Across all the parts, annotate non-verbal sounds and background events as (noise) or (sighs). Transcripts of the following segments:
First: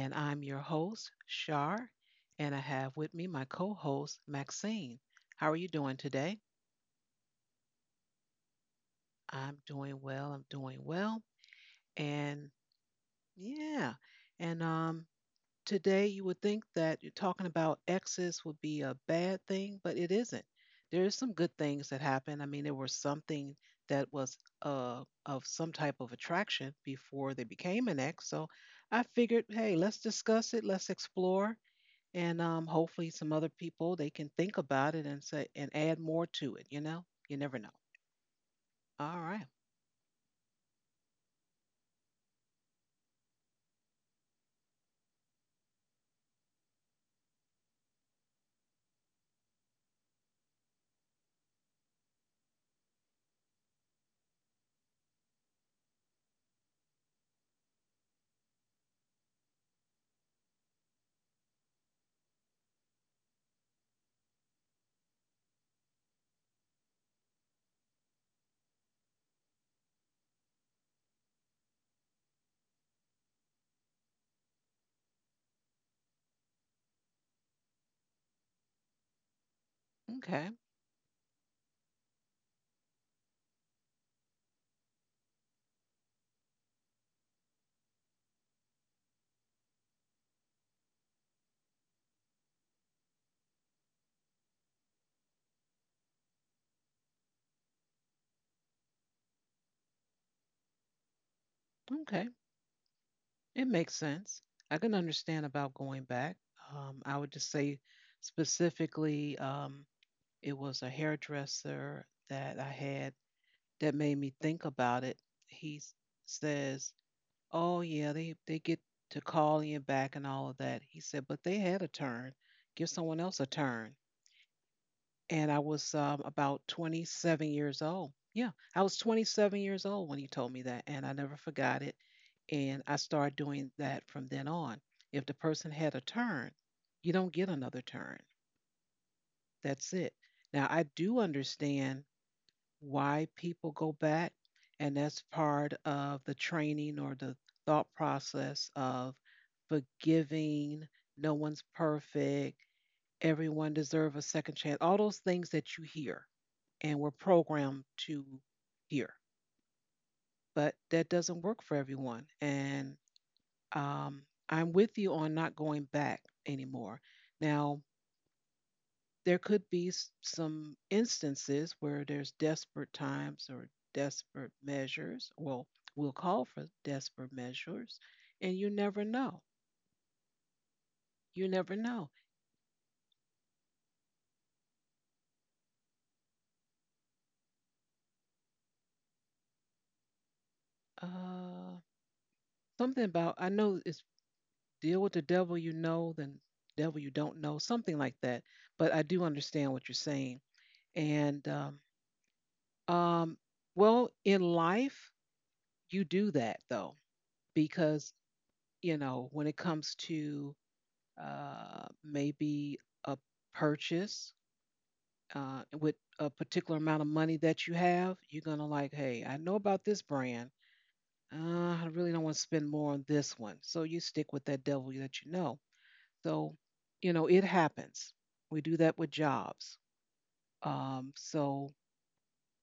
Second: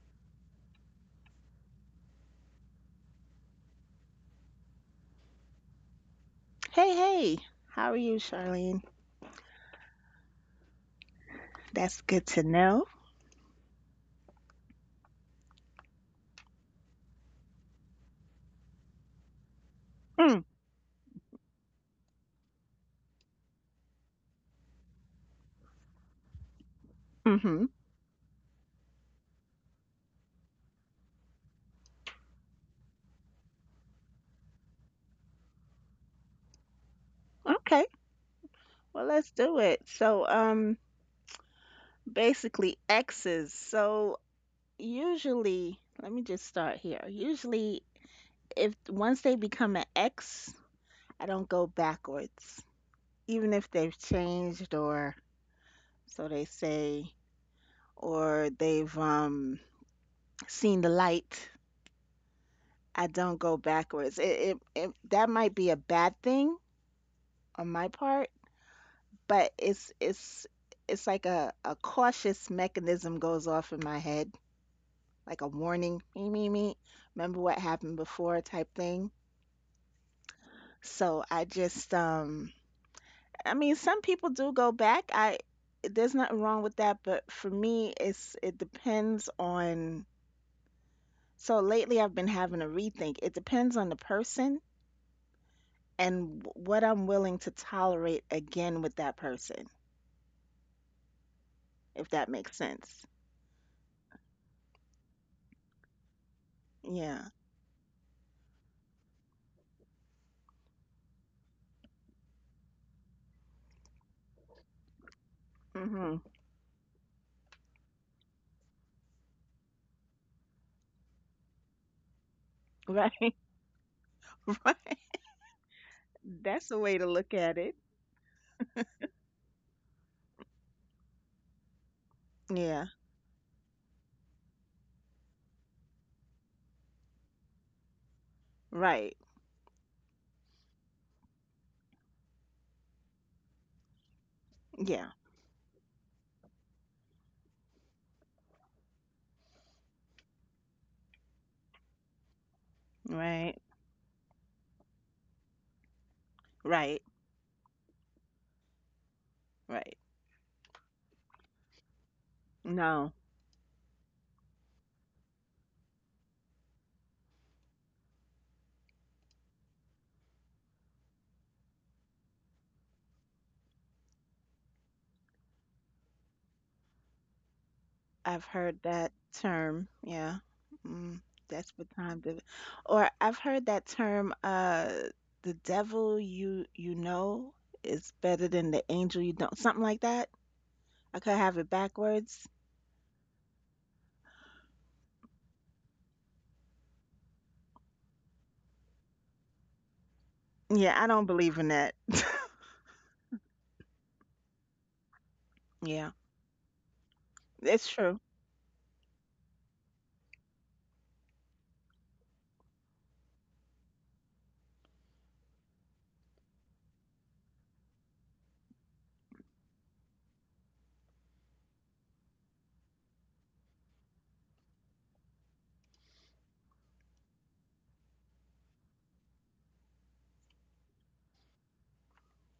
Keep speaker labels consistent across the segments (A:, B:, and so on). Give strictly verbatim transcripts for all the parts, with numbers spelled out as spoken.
A: and I'm your host, Shar, and I have with me my co host, Maxine. How are you doing today?
B: Hey, hey, how are you, Charlene?
A: I'm doing well. I'm doing well.
B: That's good to
A: And
B: know.
A: yeah, and um, Today you would think that you're talking about exes would be a bad thing, but it
B: Mm,
A: isn't. There is some good things that happen. I mean, there was something that was uh, of some type of attraction before they
B: mm-hmm.
A: became an ex. So I figured, hey, let's discuss it, let's explore, and um, hopefully some other people they can think about it and say and add more to it. You know, you never know.
B: Okay, well, let's
A: All right.
B: do it. So, um, basically exes. So usually, let me just start here. Usually, if once they become an ex, I don't go backwards, even if they've changed or so they say, or they've um seen the light. I don't go backwards. It, it, it that might be a bad thing on my part but it's it's it's like a, a cautious mechanism goes off in my head, like a warning, me me me. Remember what happened before type thing.
A: Okay.
B: So I just um I mean some people do go back. I there's nothing wrong with that, but for me it's it depends on so lately I've been having a rethink. It depends on the person and w- what I'm willing to tolerate again with that person, if
A: Okay.
B: that makes sense.
A: It makes sense. I can understand about going back. Um, I would
B: Yeah.
A: just say specifically, um, it was a hairdresser that I had that made me think about it. He s-
B: Mhm.
A: says, "Oh yeah, they they get to call you back and all of that." He said, "But they had a turn. Give someone
B: Right.
A: else a turn."
B: (laughs) Right.
A: and I was um, about
B: That's a way to look
A: twenty-seven
B: at it.
A: years old. Yeah, I was twenty-seven years old when he told me that, and I never forgot it. And
B: Yeah,
A: I started doing that from then on. If the person had a turn, you don't get another turn.
B: right.
A: That's it. Now, I do understand why people go back, and
B: Yeah,
A: that's part of the training or the thought process of forgiving. No one's perfect.
B: right,
A: Everyone deserves a second chance. All those things that you hear and
B: right,
A: we're programmed to hear.
B: right.
A: But that doesn't work for everyone. And
B: No,
A: um, I'm with you on not going back anymore. Now, there could be some instances where there's desperate times or desperate measures. Well, we'll call for desperate measures,
B: I've
A: and you
B: heard
A: never
B: that
A: know.
B: term. Yeah, mm,
A: You
B: that's
A: never
B: what
A: know.
B: time to. Or I've heard that term. Uh, the devil you you know is better than the angel you don't. Something like that. I could have it
A: Uh,
B: backwards.
A: Something about, I know it's deal with the devil you know then devil you don't know, something like that. But I do understand what you're saying.
B: Yeah, I don't
A: And
B: believe in
A: um,
B: that. (laughs)
A: um, well, in life, you
B: Yeah,
A: do that though,
B: it's
A: because,
B: true.
A: you know, when it comes to uh, maybe a purchase uh, with a particular amount of money that you have, you're going to like, hey, I know about this brand. Uh, I really don't want to spend more on this one. So you stick with that devil that you know. So, you know, it happens. We do that with jobs. Um, so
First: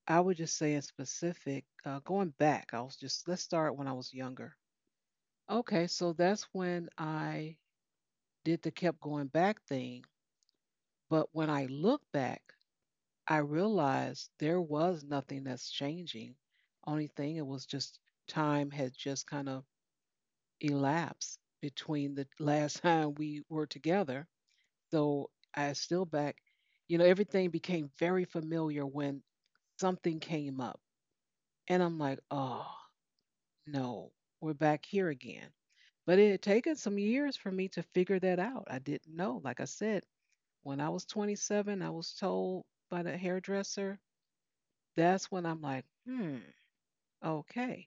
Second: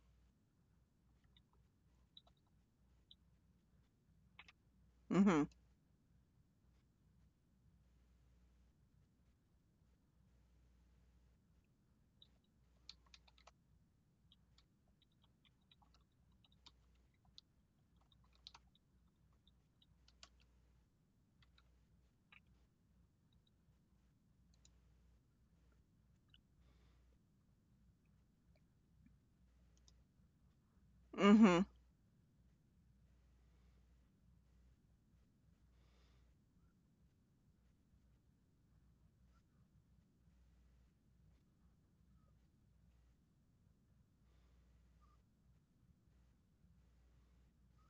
A: I would just say in specific, uh, going back, I was just, let's start when I was younger.
B: Mhm.
A: Okay, so that's when I did the kept going back thing. But when I look back, I realized there was nothing that's changing. Only thing, it was just time had just kind of elapsed between the last (laughs) time we were together. So I still back, you know, everything became very familiar when something came up.
B: Mhm.
A: And I'm like, oh, no, we're back here again. But it had taken some years for me to figure that out. I didn't know. Like I said, when I was twenty-seven, I was told by the hairdresser. That's when I'm like, hmm, okay.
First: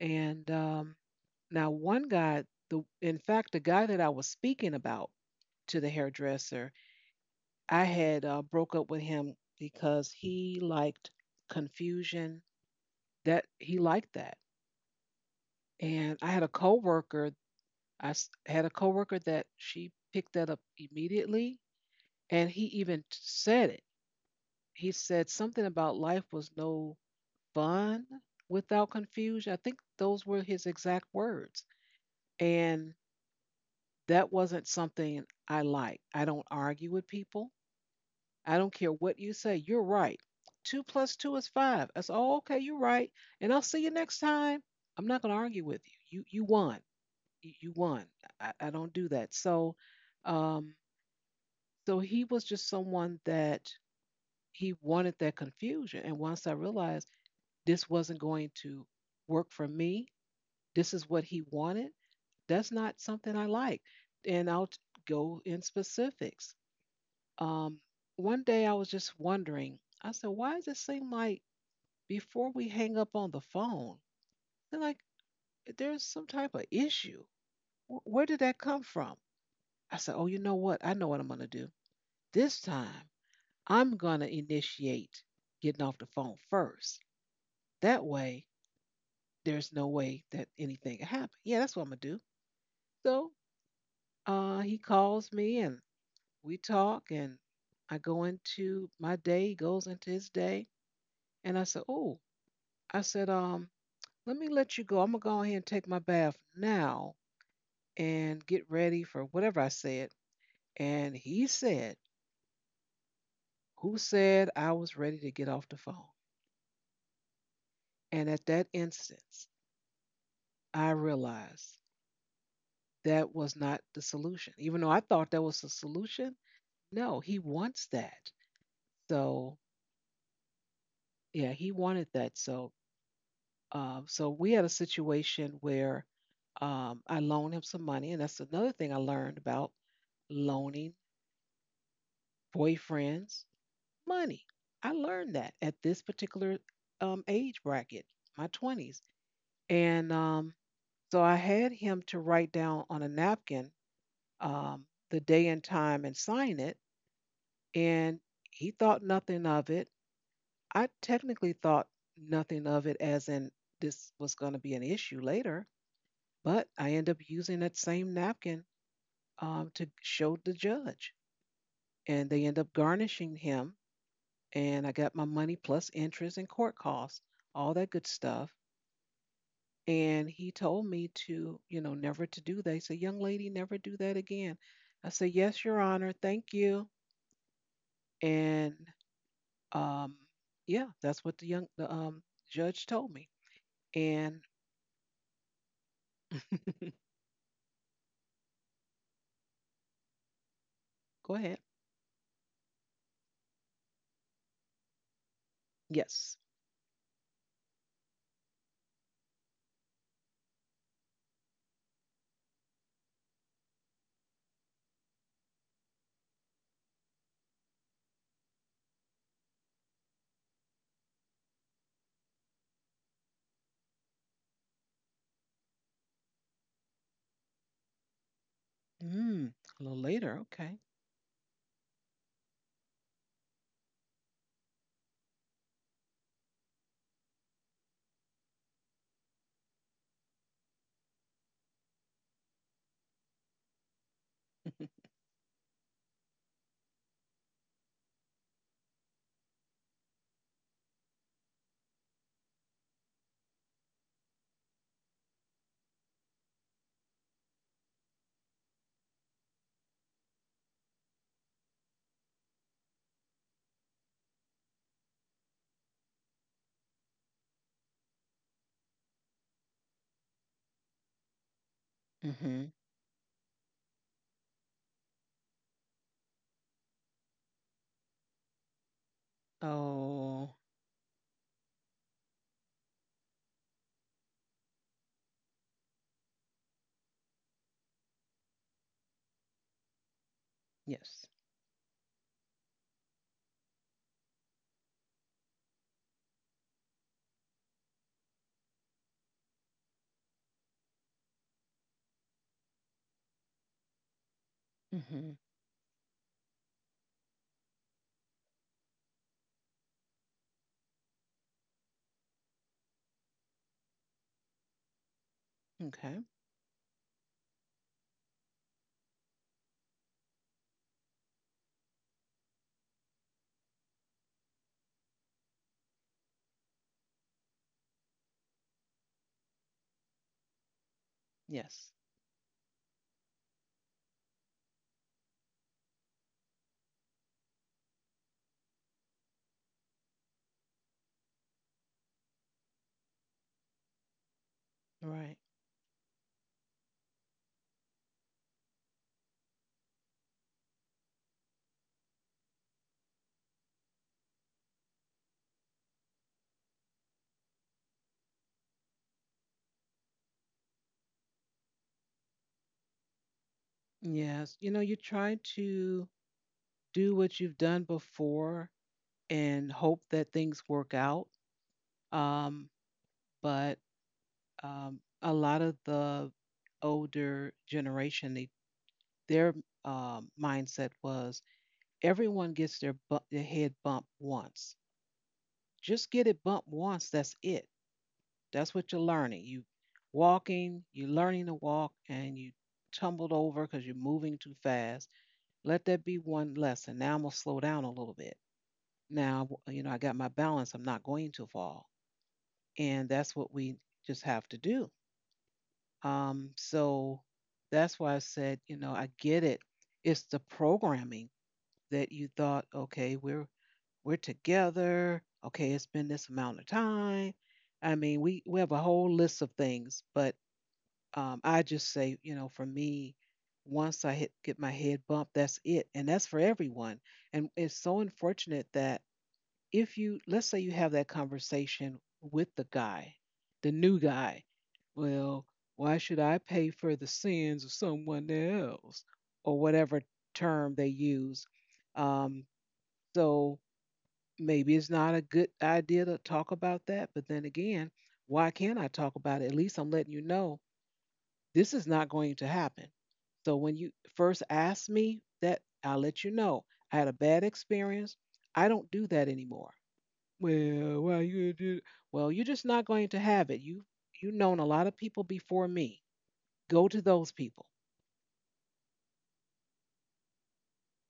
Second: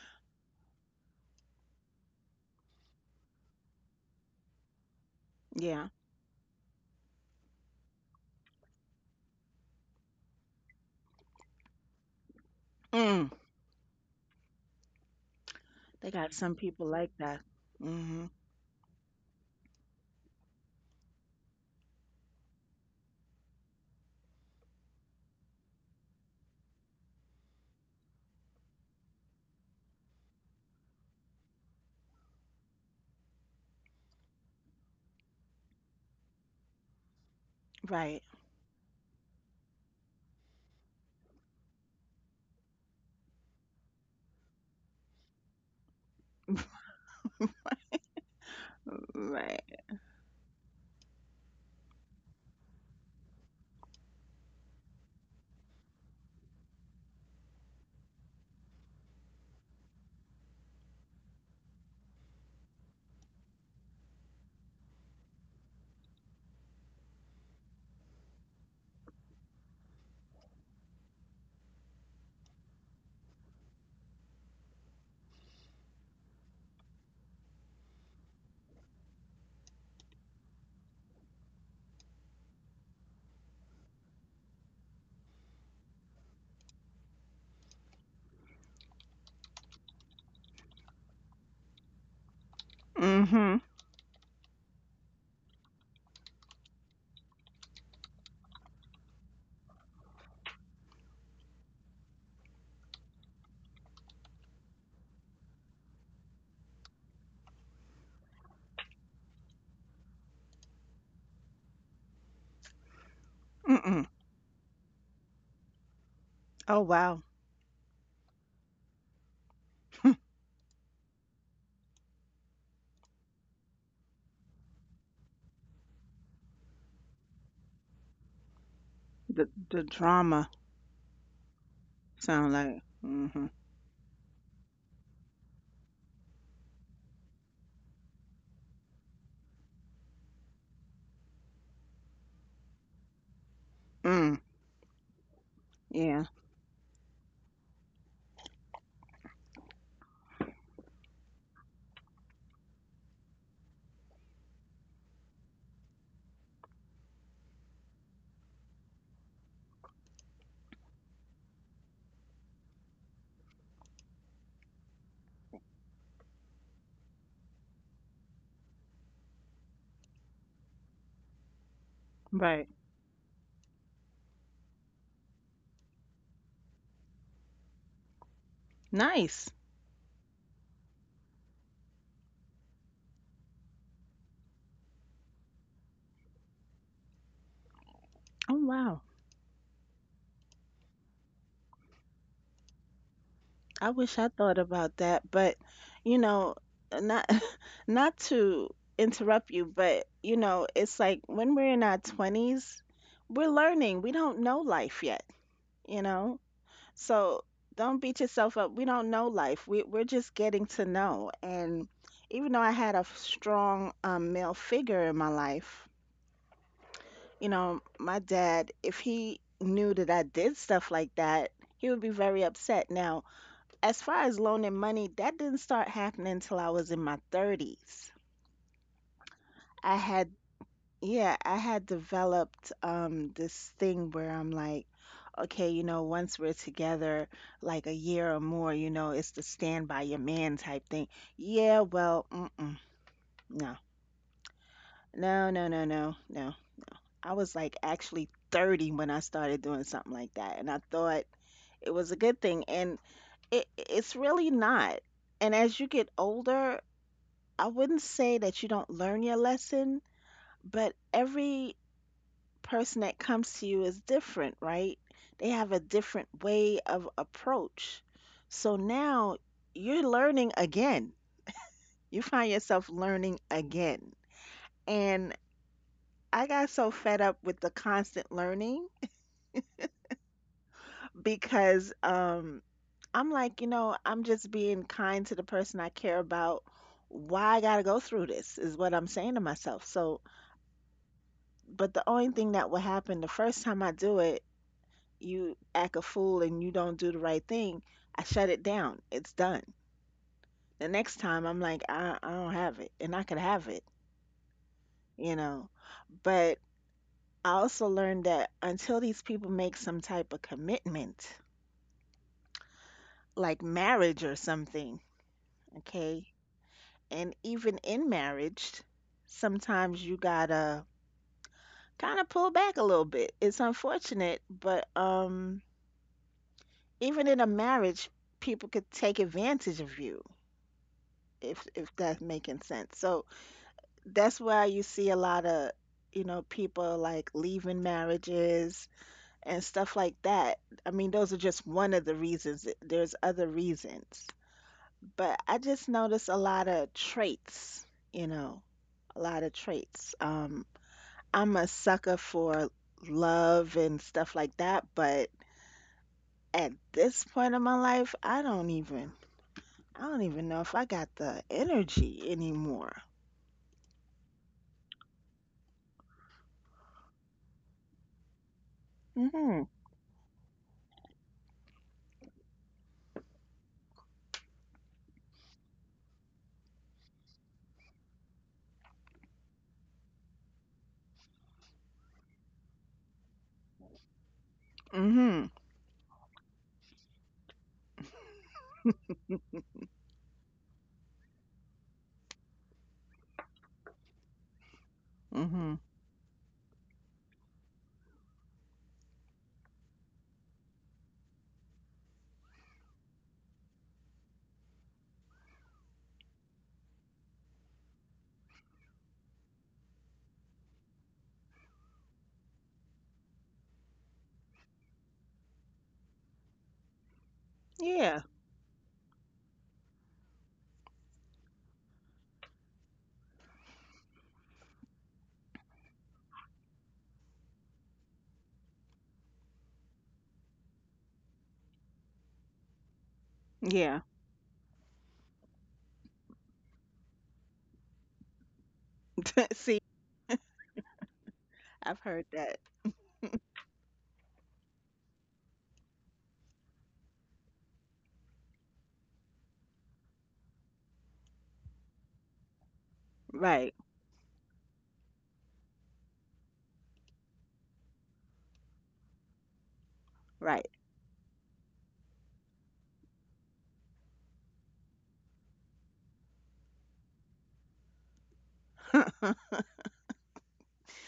A: And um, Now, one guy, the in fact, the guy that I was speaking about to
B: Yeah.
A: the hairdresser, I had uh, broke up with him because he liked confusion.
B: Mm.
A: That he liked that.
B: They
A: And I
B: got
A: had a
B: some people like
A: coworker
B: that.
A: I s-
B: Mhm.
A: had a coworker that she picked that up immediately, and he even said it. He said something about life was no fun without confusion. I think those were his exact words. And that wasn't something I like. I don't argue with people.
B: Right.
A: I don't care what you say. You're right. Two plus two is five. I said, oh, okay, you're right. And I'll see you next time. I'm not going to argue with you. You you won. You, you won. I, I don't do that. So
B: Right.
A: um, so he was just someone that he wanted that confusion. And once I realized this wasn't going to work for me, this is what he wanted, that's not something I like. And I'll t- go in specifics. Um, One day I was just wondering, I said, why does it seem like before we hang up on the phone, they're like there's some type of issue? Wh- Where did that come from? I said, oh, you know what? I know what I'm going to do. This time I'm going to initiate getting off the phone first. That way, there's no way that anything can happen. Yeah, that's what I'm going to do. So
B: Mhm.
A: uh, he calls me and we talk, and I go into my day. He goes into his day. And I said, oh, I said, um, let me let you go. I'm going to go ahead and take my bath now and get ready for whatever I said. And he said, who
B: Mm-mm.
A: said I was ready to get off the phone?
B: Oh, wow.
A: And at that instance,
B: (laughs)
A: I realized that was not the solution. Even though I thought that was the solution, no, he wants that.
B: The
A: So
B: the drama
A: yeah, he wanted that.
B: sound
A: So
B: like mhm.
A: um, so we had a situation where um, I loaned him some money, and that's another thing I learned about loaning boyfriends
B: Mm.
A: money. I learned that at this
B: Yeah.
A: particular um, age bracket, my twenties, and um, so I had him to write down on a napkin um, the day and time and sign it and he thought nothing of it. I technically thought nothing of it as in this was going to be an issue later, but I end up using that same napkin um, to show the judge, and they end up
B: Right.
A: garnishing him, and I got my money plus interest and court costs, all that good stuff.
B: Nice.
A: And he told me to, you know, never to do that. He said, "Young lady, never do that again." I said, "Yes, Your Honor, thank you."
B: Oh,
A: And
B: wow.
A: um, yeah, that's what the young the um judge told me.
B: I wish I
A: And
B: thought about that, but you know, not (laughs) not to interrupt you, but you know, it's like
A: go
B: when
A: ahead.
B: we're in our twenties, we're learning. We don't know life yet, you
A: Yes.
B: know? So don't beat yourself up. We don't know life. We we're just getting to know. And even though I had a strong um, male figure in my life, you know, my dad, if he knew that I did stuff like that, he would be very upset. Now, as far as loaning money, that didn't start happening until I was in my thirties.
A: Mm, a little
B: I had
A: later. Okay.
B: Yeah, I had developed um this thing where I'm like, okay, you know, once we're together like a year or more, you know, it's the stand by your man type thing. Yeah, well, mm-mm, no.
A: (laughs)
B: No, no, no, no, no. I was like actually thirty when I started doing something like that, and I thought it was a good thing, and it it's really not. And as you get older, I wouldn't say that you don't learn your lesson, but every person that comes to you is different, right? They have a different way of approach. So now you're learning again. You find
A: Mm-hmm.
B: yourself learning again. And I got so fed up with the constant learning
A: Oh,
B: because um, I'm like, you know, I'm just being kind to the person I care about. Why I got to go through this is what I'm saying to myself. So,
A: yes.
B: but the only thing that will happen the first time I do it you act a fool and you don't do the right thing, I shut it down. It's done. The next time I'm like, I, I don't have it and I could have it,
A: Mm-hmm.
B: you know. But I also learned that until these people make some type of commitment, like marriage or something,
A: Okay.
B: okay? And even in marriage, sometimes you gotta kind of pull back a little bit. It's unfortunate, but um, even in a marriage, people could take advantage of you if
A: Yes.
B: if that's making sense. So that's why you see a lot of, you know, people like leaving marriages and stuff like that. I mean, those are just one of the reasons. There's other reasons.
A: Right.
B: But I just notice a lot of traits, you know, a lot of traits. Um, I'm a sucker for love and stuff like that, but at this point in my life, I don't even I don't even know if I got the energy anymore.
A: Yes. You know, you try to do what you've done before
B: Mhm.
A: and hope that things work out. Um, but um, a lot of the older generation, they, their um mindset was, everyone gets their, bu- their head bumped once.
B: Mhm.
A: Just get it bumped once. That's it. That's what you're learning. You walking, you're learning to walk, and you tumbled over because you're moving too fast.
B: Mm-hmm.
A: Let that be one lesson. Now I'm gonna slow down a little bit. Now you know I got my balance. I'm not going to fall, and that's what we just have to do. Um, so that's why I said, you know, I get it. It's the programming that you thought, okay, we're we're together. Okay, it's been this amount of time. I mean,
B: Yeah.
A: we we have a whole list of things, but um, I just say, you know, for me, once I hit get my head bumped, that's it, and that's for everyone. And it's so unfortunate that if you, let's say you have that conversation with the guy, the new
B: Yeah.
A: guy, well, why should I pay for the sins of someone else,
B: (laughs)
A: or
B: See,
A: whatever term they use?
B: I've heard
A: Um,
B: that.
A: so maybe it's not a good idea to talk about that. But then again, why can't I talk about it? At least I'm letting you know this is not going to happen. So
B: Right.
A: when you first asked me that, I'll let you know I had a bad experience. I don't do that anymore.
B: Right.
A: Well, why you do? Well, you're just not going to have it. You you known a lot of people before me. Go to those people.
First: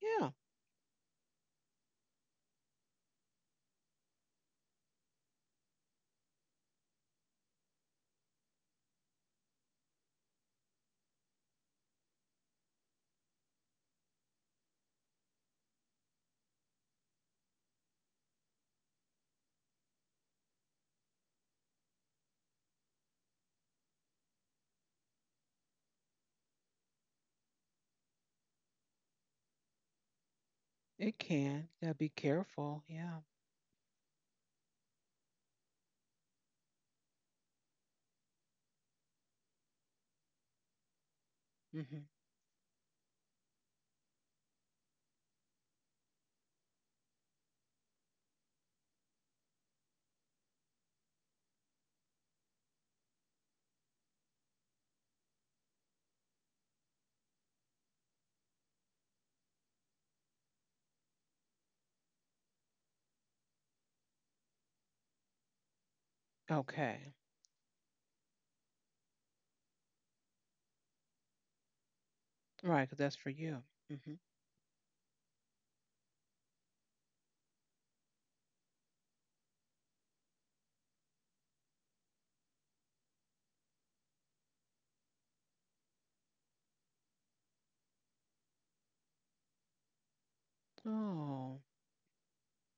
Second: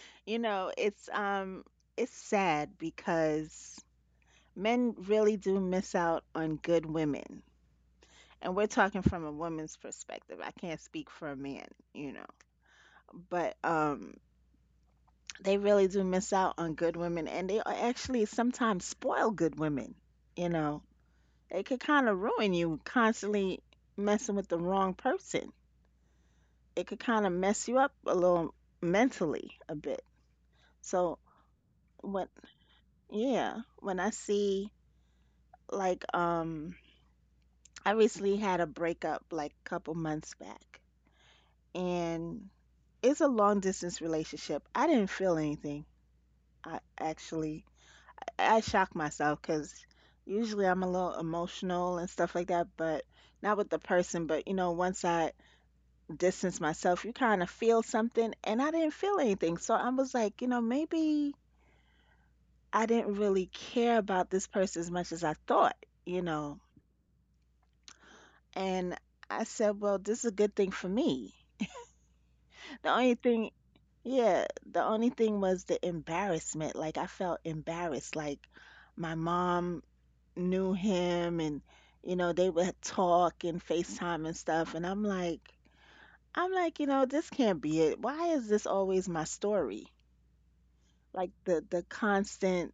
A: Yeah,
B: You know, it's um it's sad because men really do miss out on good women. And we're talking from a woman's perspective. I can't speak for a man, you know. But um they really do miss out on good women and they are actually sometimes spoil good women, you know. They could kind of ruin you constantly messing with the wrong person. It could kind of mess you up a little mentally a bit.
A: it
B: So
A: can. Yeah, be
B: when
A: careful. Yeah.
B: yeah, when I see like um I recently had a breakup like a couple months back
A: Hmm.
B: and it's a long distance relationship. I didn't feel anything. I actually I shocked myself cuz usually I'm a little emotional and stuff like that, but not with the person, but you know, once I distance myself, you kind of feel something and I didn't feel anything. So I was like, you know, maybe I didn't really care about this person as much as I thought, you know.
A: Okay.
B: And I said, well, this is a good thing for me.
A: Right,
B: The
A: 'cause that's
B: only
A: for
B: thing,
A: you.
B: yeah, the only thing was the embarrassment. Like I felt embarrassed. Like my mom knew him and, you know, they would talk and FaceTime and stuff. And I'm like, I'm like, you know, this can't be it. Why is this always my story? Like
A: Hmm.
B: the the constant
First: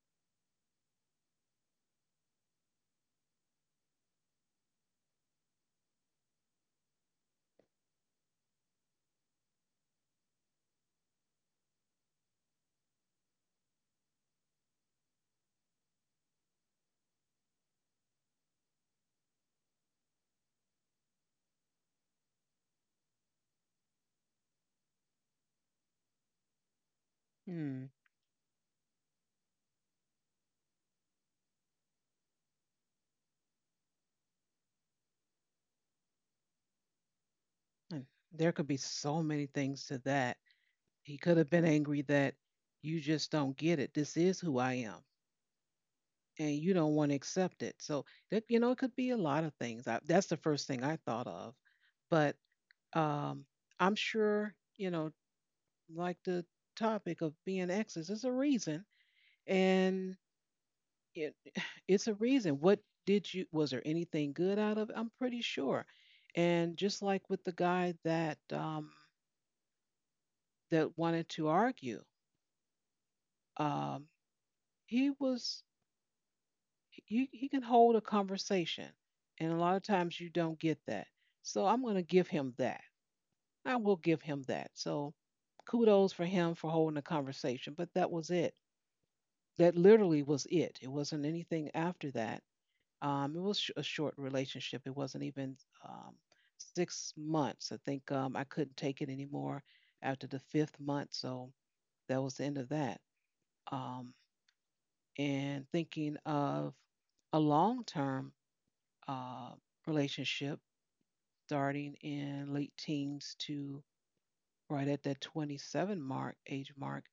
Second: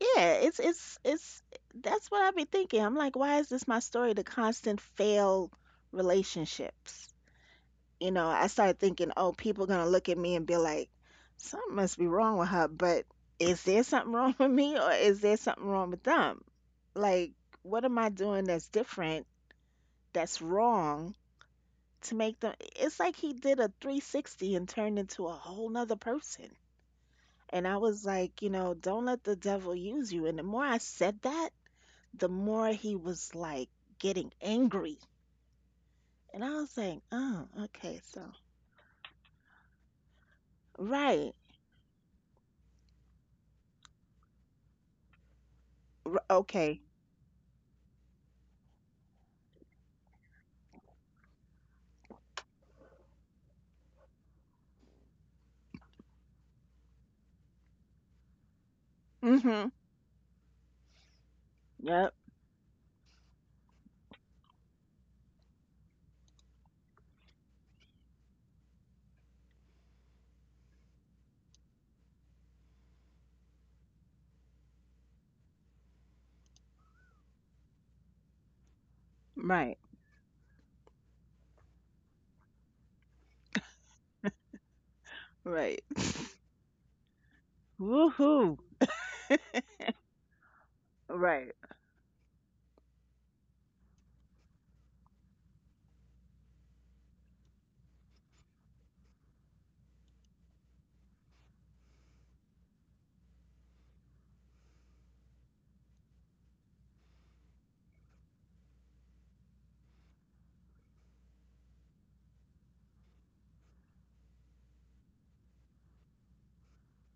B: Yeah, it's it's it's that's what I've been thinking. I'm like, why is this my story? The constant failed relationships. You know, I started thinking, oh, people gonna look at me and be like, something must be wrong with her. But is there something (laughs) wrong with me, or is there something wrong with them? Like, what am I doing that's different, that's wrong to make them? It's like he did a three sixty and turned into a whole nother person. And I
A: Hmm.
B: was like, you know, don't let the devil use you. And the more I said that, the more he was like getting angry. And I was like, oh, okay,
A: and
B: so,
A: There could be so many things to that. He
B: right.
A: could have been angry that you just don't get it. This is who I am,
B: R-
A: and you
B: okay.
A: don't want to accept it. So that you know, it could be a lot of things. I, that's the first thing I thought of. But um, I'm sure you know, like the topic of being exes is a reason,
B: Mm-hmm.
A: and it, (sighs) it's
B: Yep.
A: a reason. What did you? Was there anything good out of it? I'm pretty sure. And just like with the guy that um, that wanted to argue. Um, he was he, he can hold a conversation, and a lot
B: Right.
A: of times you don't get that. So I'm going to give him that. I will give him that. So
B: Right.
A: kudos for him for holding a conversation. But that was it.
B: Woohoo.
A: That literally was it. It wasn't
B: Right.
A: anything after that. Um, it was sh- a short relationship. It wasn't even um, six months. I think um, I couldn't take it anymore after the fifth month. So that was the end of that. Um, and thinking of a long term uh, relationship starting in late teens to right at that twenty-seven mark age mark.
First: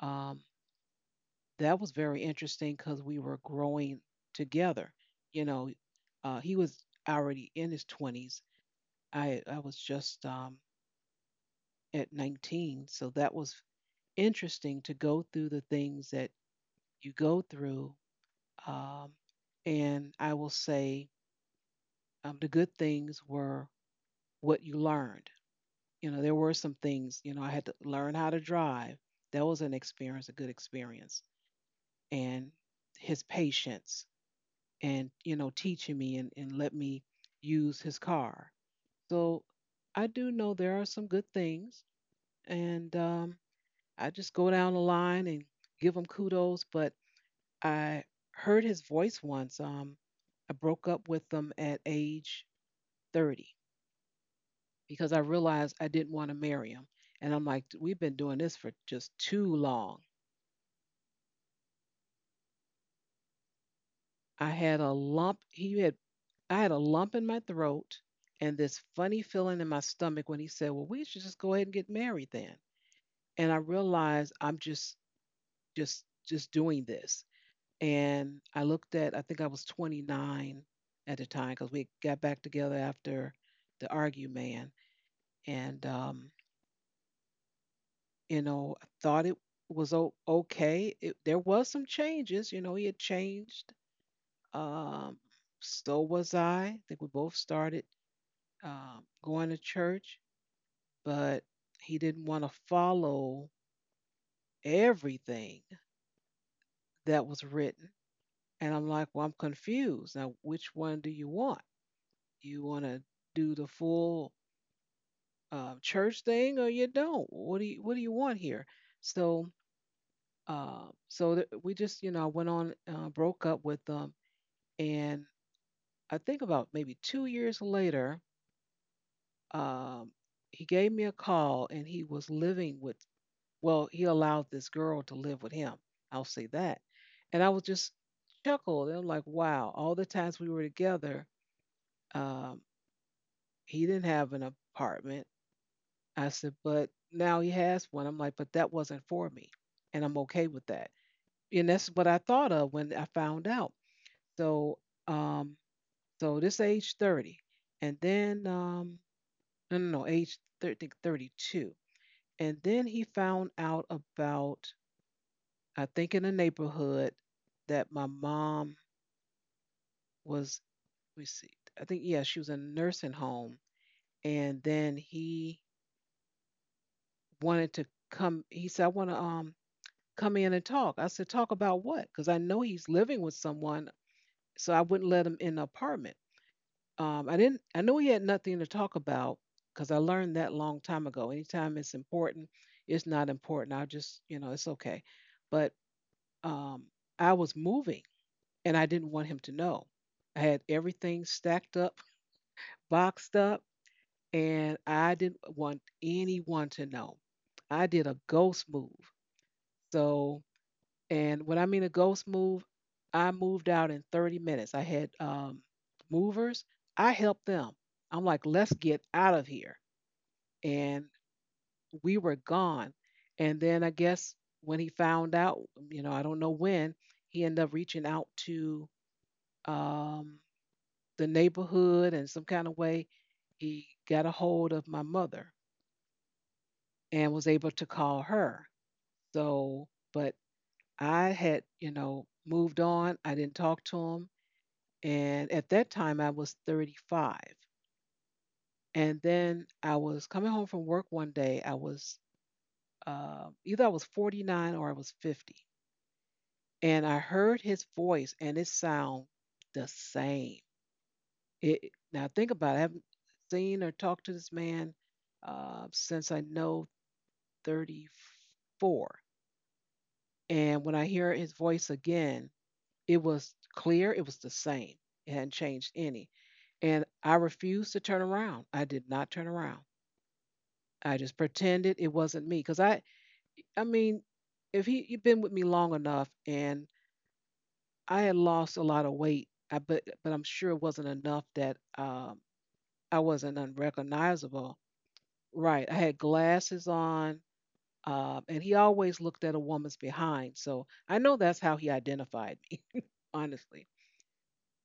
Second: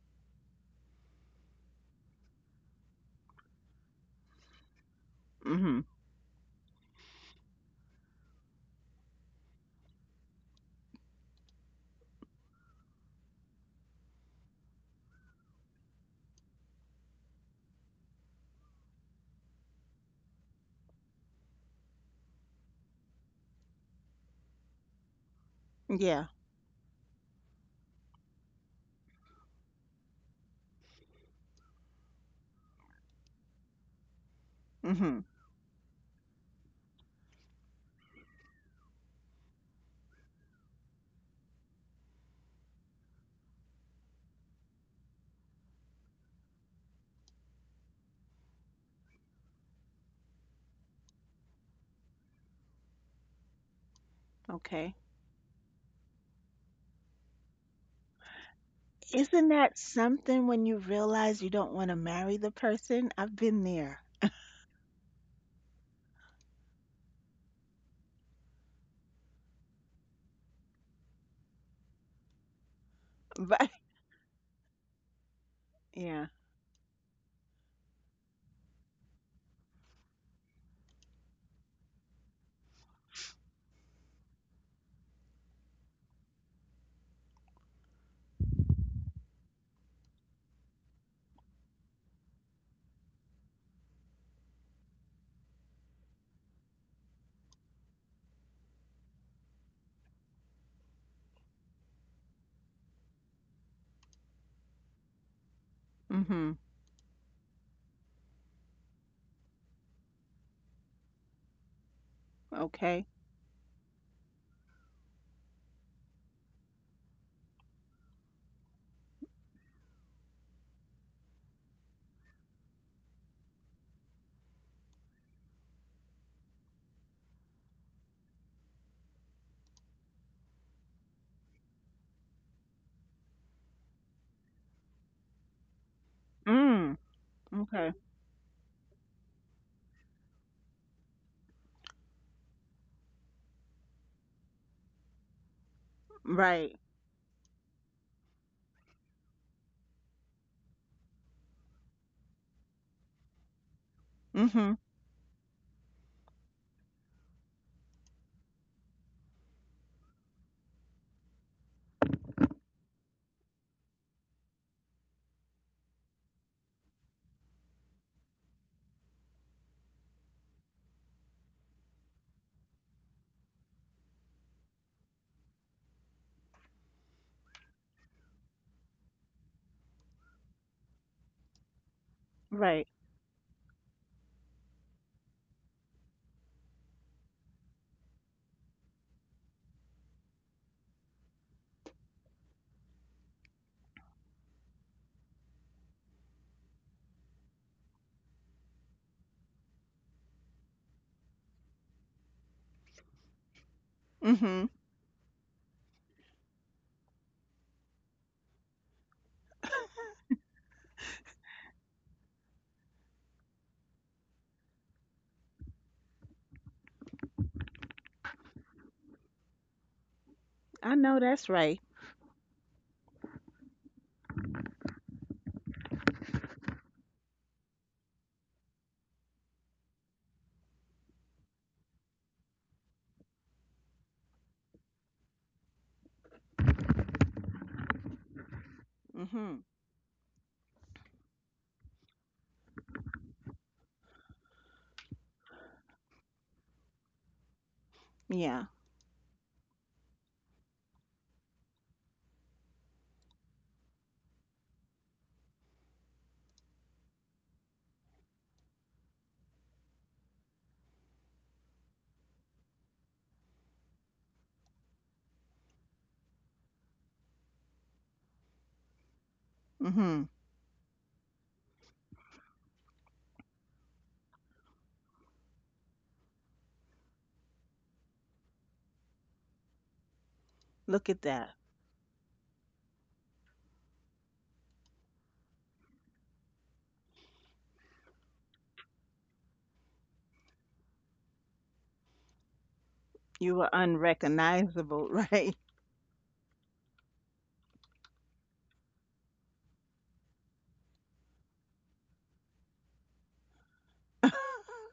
A: um, that was very interesting because we were growing together. you know
B: Mm-hmm.
A: uh, he was already in his twenties. i, I was just um, at nineteen, so that was interesting to go through the things that you go through. um, and I will say, Um, the good things were what you learned. You know,
B: Yeah.
A: there were some things, you know, I had to learn how to drive. That was an experience, a good experience. And his patience and,
B: Mm-hmm.
A: you know, teaching me, and, and let me use his car. So I do know there are some good things. And um, I just go down the line and give him kudos. But I heard his voice once. Um, I broke up with him at age thirty,
B: Okay.
A: because I realized I didn't want to marry him. And I'm like, we've been doing this for just too
B: Isn't that
A: long.
B: something when you realize you don't want to marry the person? I've been there. (laughs)
A: I had a lump. He had, I had a lump in my throat and this funny feeling in my stomach when he said, well, we should just go ahead and get married then. And I
B: But
A: realized I'm just, just,
B: yeah.
A: just doing this. And I looked at, I think I was twenty-nine at the time because we got back together after the Argue Man. And um, you know, I thought it was o- okay. It, there was some changes, you know, he had changed. Um, so was I. I think we both started um, going to church, but he didn't want to follow everything
B: Mm-hmm.
A: that was written. And I'm like, well, I'm confused. Now, which one do you want? You want
B: Okay.
A: to do the full uh, church thing, or you don't? What do you What do you want here? So uh, so th- we just, you know, I went on, uh, broke up with them. And I think about maybe two years later, um, he gave me a call and he was living with — well, he allowed this girl to live with him. I'll say that.
B: Mm.
A: And I was
B: Okay.
A: just chuckled. And I'm like, wow, all the times we were together, um, he didn't have an apartment. I said,
B: Right.
A: but now he has one. I'm like, but that wasn't for me. And I'm okay with that. And that's what I thought of when I found out.
B: Mm-hmm.
A: So, um, so this age thirty. And then um, no, no, no, age thir- think thirty-two. And then he found out about, I think, in the neighborhood that my mom was, let me see, I think, yeah, she was in a nursing home. And then he wanted to come. He said, I want to um, come in and talk. I said, talk about what? Because I know
B: Right.
A: he's living with someone, so I wouldn't let him in the apartment. Um, I didn't. I knew he had nothing to talk about because I learned that long time ago. Anytime it's important, it's not important. I'll just, you know, it's okay. But um, I was moving, and I didn't want him to know. I had everything stacked up, boxed up,
B: Mm-hmm.
A: and I didn't want anyone to know. I did a ghost move. So, and when I mean a ghost move, I moved out in thirty minutes. I had um, movers. I helped them. I'm like, let's get out of here.
B: I
A: And
B: know that's right.
A: we were gone. And then I guess when he found out, you know, I don't know when, he ended up reaching out to um, the neighborhood and some kind of way. He got a hold of my mother and was able to call her.
B: Mm-hmm.
A: So, but I had, you know, moved on. I didn't talk to him. And at that time, I was thirty-five.
B: Yeah.
A: And then I was coming home from work one day. I was uh, either I was forty-nine or I was fifty. And I heard his voice, and it sounded the same. It, now, think about it. I haven't seen or talked to this man uh, since I know thirty-four.
B: Mm-hmm.
A: And when I hear his voice again, it was clear, it was the same. It hadn't changed any. And I refused to turn around. I did not turn around.
B: Look at
A: I just
B: that.
A: pretended it wasn't me because I, I mean, if he you've been with me long enough, and I had lost a lot of weight, I but but I'm sure it wasn't enough that um, I
B: You
A: wasn't
B: were
A: unrecognizable.
B: unrecognizable, (laughs) right?
A: Right, I had glasses on, um, and he always looked at a woman's behind, so I know that's how he identified me, honestly.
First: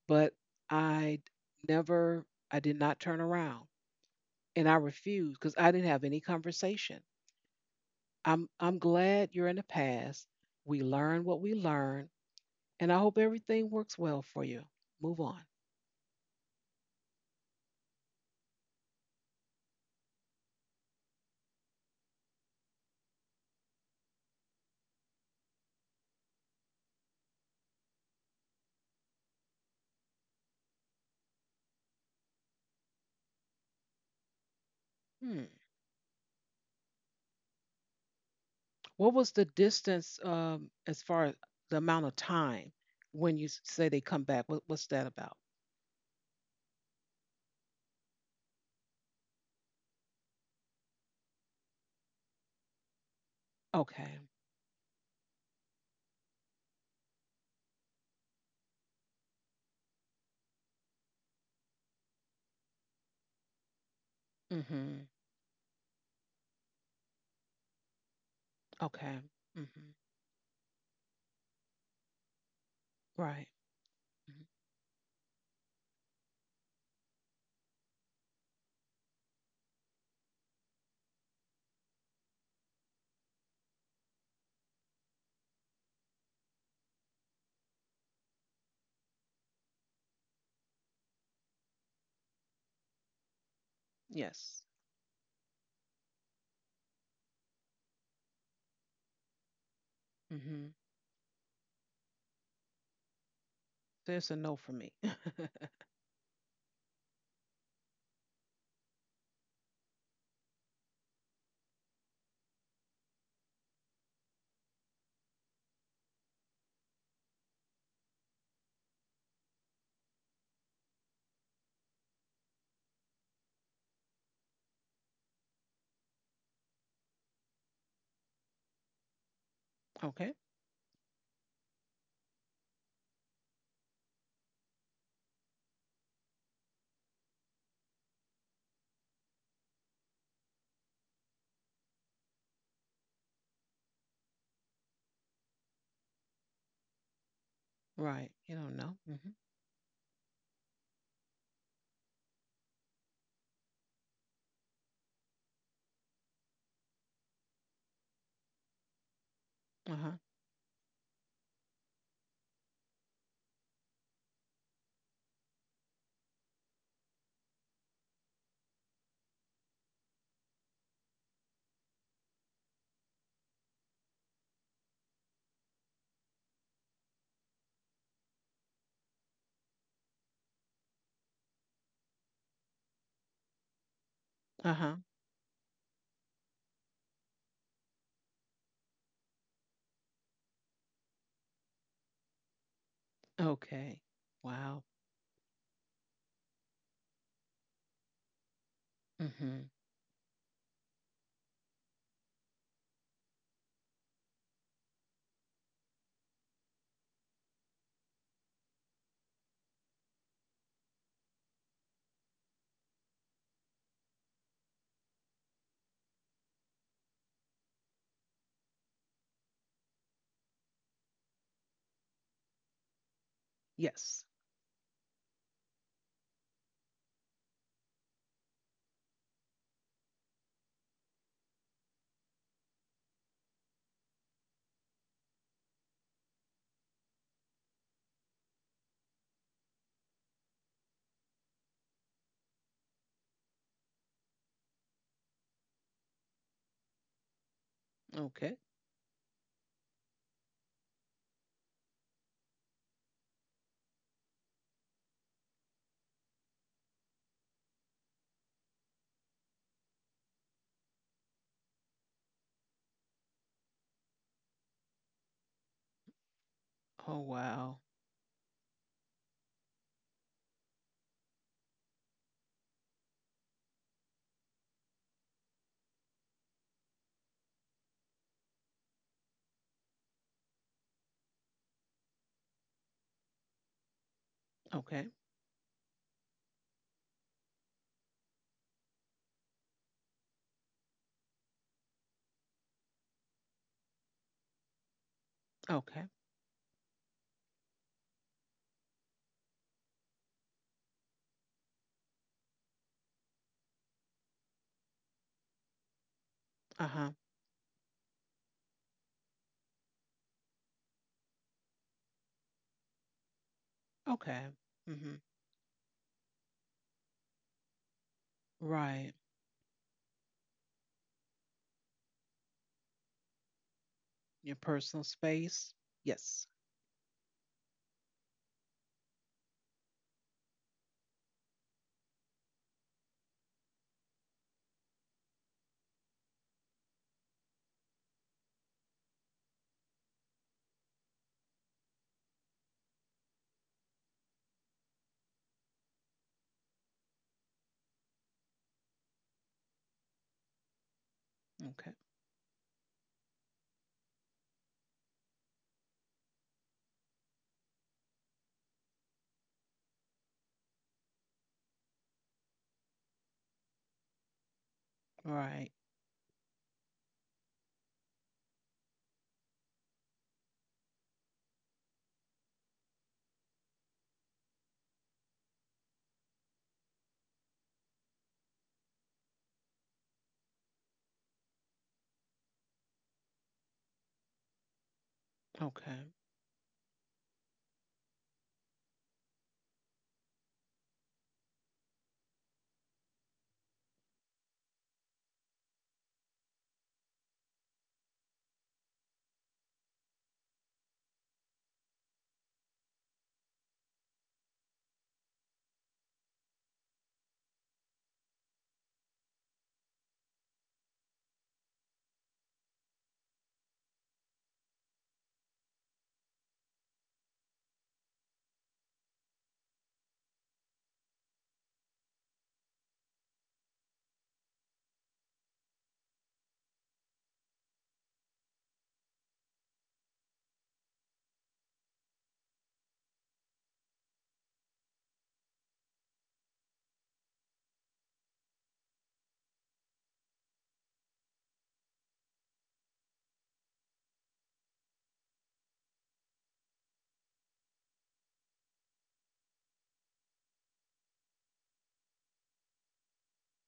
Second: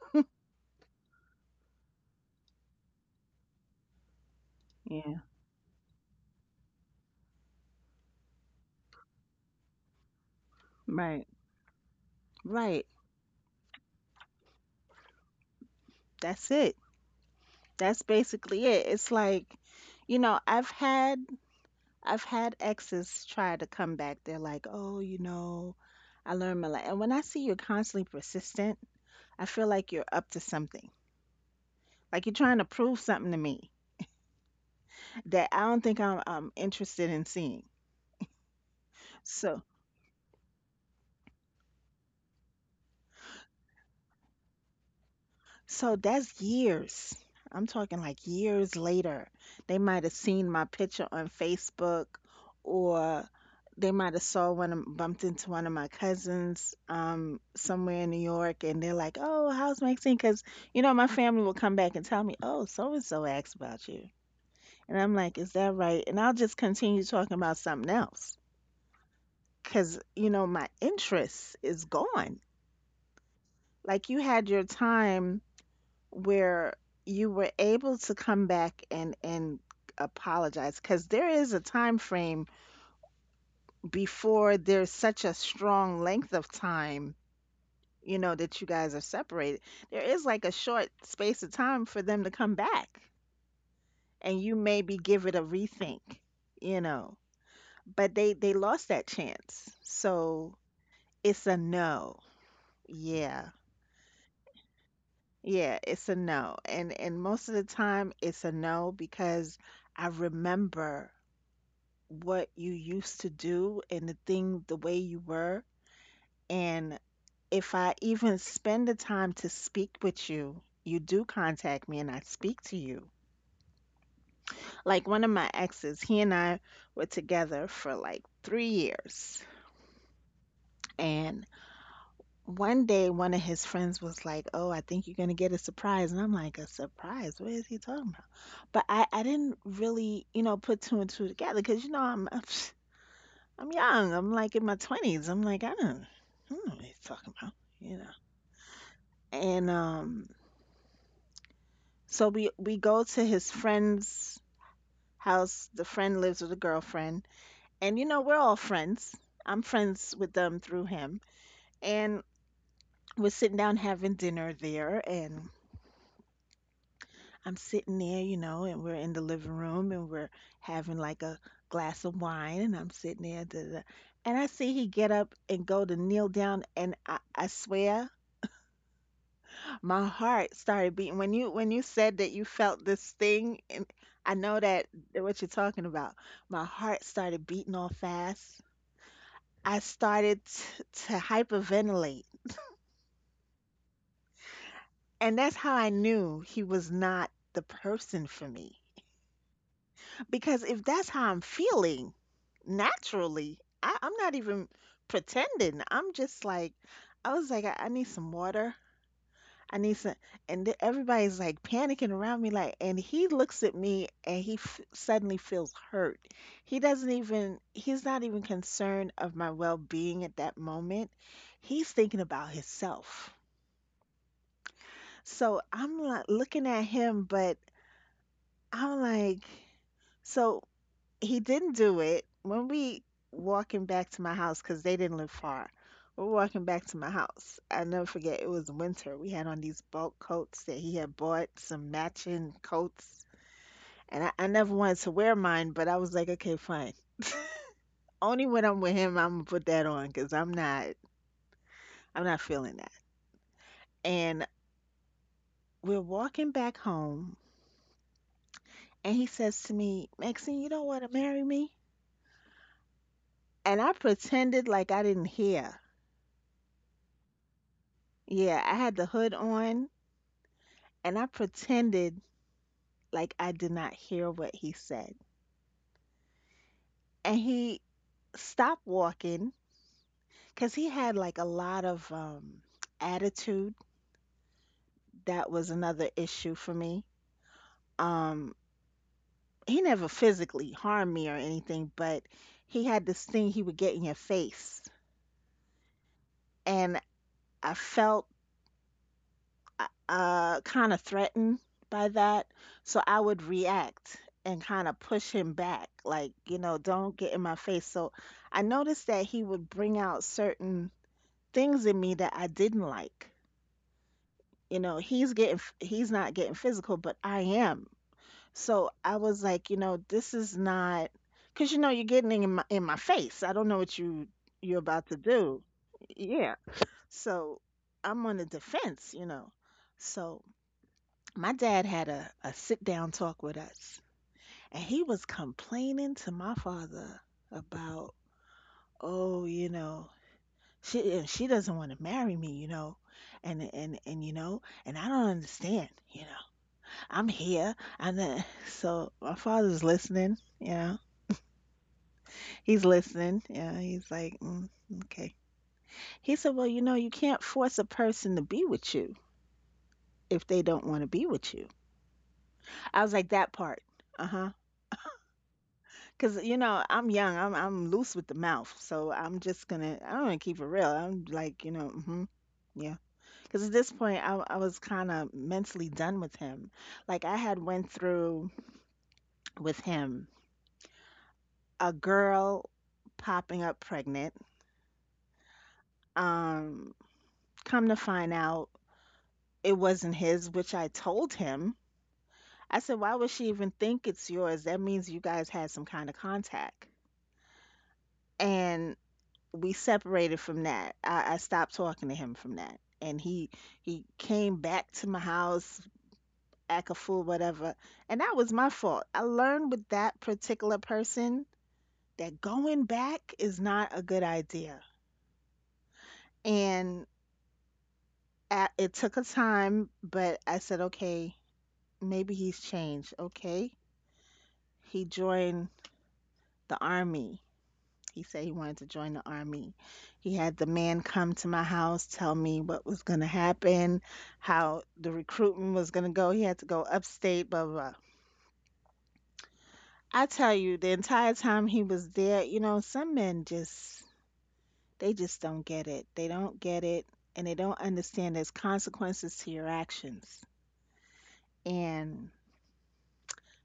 A: But I never, I did not turn around, and I
B: Yeah,
A: refused because I didn't have any conversation. I'm I'm glad you're in the past. We learn
B: right,
A: what we learn,
B: right.
A: and I hope everything works well for you. Move on.
B: That's it. That's basically it. It's like, you know, I've had I've had exes try to come back. They're like, oh, you know, I learned my lesson. And when I see you're constantly persistent, I feel like you're up to something. Like you're trying to prove something to me
A: Hmm.
B: that I don't think I'm, I'm interested in seeing.
A: What was the
B: So,
A: distance um, as far as the amount of time when you s- say they come back? What, what's that about?
B: so that's years. I'm talking like years later. They might have seen my picture on Facebook or they
A: Okay.
B: might have saw one of, bumped into one of my cousins um somewhere in New York and they're like, "Oh, how's Maxine?" Because you know my family will come back and tell me, "Oh, so and so asked about you." And
A: Hmm.
B: I'm like, "Is that right?" And I'll just continue talking about something else,
A: Okay. Hmm.
B: because you know my interest is gone.
A: Right.
B: Like you
A: Mm-hmm.
B: had your time where you were able to come back and and apologize because there is a time frame before there's such a strong length of time you know that you guys are separated there is like a short space of time for them to come back and
A: Yes.
B: you maybe give it a rethink you know but they they lost that chance so
A: Hmm.
B: it's a no yeah
A: There's a no for me. (laughs)
B: yeah it's a no and and most of the time it's a no because I remember what you used to do and the thing the way you were and if I even spend the time to speak with you you do contact me and I speak to you like one of my exes he and I were together for like three years
A: Okay.
B: and one day one of his friends was like oh I think you're going to get a surprise and I'm like a surprise what is he talking about but I I didn't really you know put two and two together cuz you know I'm I'm young. I'm like in my twenties. I'm like, I don't, I don't know what he's talking about, you know.
A: Right. You don't know. Hmm.
B: And um, so we we go to his friend's house. The friend lives with a girlfriend, and you know we're all friends. I'm
A: Uh huh.
B: friends with them through him, and we're sitting down having dinner there, and I'm sitting there, you know, and we're in the living room, and we're having like a glass of wine, and I'm sitting there, da, da, da. And I see he get up and go to kneel down, and I, I swear my heart started beating when you when you said that you felt this thing, and I know
A: Uh
B: that
A: huh.
B: that what you're talking about. My heart started beating all fast. I started t to hyperventilate,
A: Okay. Wow.
B: and that's how I knew he was not the person for me.
A: Hmm.
B: Because if that's how I'm feeling naturally, I, I'm not even pretending. I'm just like, I was like, I, I need some water. I need some, and th- everybody's like panicking around me, like, and he looks at me and he f suddenly feels hurt. He doesn't even, he's not even concerned of my well-being at that moment. He's thinking about himself.
A: Yes.
B: So I'm like looking at him, but I'm like, so he didn't do it. When we walking back to my house, because they didn't live far, we're walking back to my house. I never forget, it was winter. We had on these bulk coats that he had bought, some matching coats. And I, I never wanted to wear mine, but I was like, okay, fine. Only
A: Okay.
B: when I'm with him, I'm gonna put that on, because I'm not, I'm not, feeling that. And we're walking back home, and he says to me, Maxine, you don't want to marry me? And I pretended like I didn't hear.
A: Oh, wow.
B: Yeah, I had the hood on and I pretended like I did not hear what he said. And he stopped walking because he had like a lot of um, attitude.
A: Okay.
B: That was another issue for me. Um, he never physically harmed me or anything, but he had this thing he would get in your face.
A: Okay.
B: And I felt uh, uh kind of threatened by that. So I would react and kind of push him back, like, you know,
A: Uh huh.
B: don't get in my face. So I noticed that he would bring out certain things in me that I didn't like.
A: Okay.
B: You know,
A: Hmm.
B: he's getting, he's not getting physical, but I am. So
A: Right.
B: I was like, you know, this is not, because you know, you're getting in my in my face. I don't know what you
A: Your
B: you're
A: personal
B: about to do.
A: space. Yes.
B: Yeah. So I'm on the defense, you know. So my dad had a, a sit down talk with us, and he was complaining to my father about, oh, you know, she and she doesn't want to marry me, you know, and and and you know, and I don't understand, you know, I'm here, and then (laughs) so my father's listening, you know,
A: Okay.
B: he's listening, you know, he's like, mm, okay. He said, well, you know, you can't force a person to be with you if they don't want to be with you. I was like, that part, uh huh.
A: Right.
B: 'Cause, you know, I'm young, I'm I'm loose with the mouth, so I'm just gonna I'm gonna keep it real. I'm like, you know, mhm. Cause at this point, I I was kinda mentally done with him. Like, I had went through with him a girl popping up pregnant.
A: Okay.
B: Um, Come to find out, it wasn't his, which I told him. I said, "Why would she even think it's yours? That means you guys had some kind of contact." And we separated from that. I, I stopped talking to him from that, and he he came back to my house, act a fool, whatever, and that was my fault. I learned with that particular person that going back is not a good idea, and a it took a time, but I said, okay, maybe he's changed. Okay, he joined the army He said he wanted to join the army. He had the man come to my house, tell me what was going to happen, how the recruitment was going to go. He had to go upstate, blah, blah, blah. I tell you, the entire time he was there, you know, some men just, they just don't get it. They don't get it and they don't understand there's consequences to your actions. And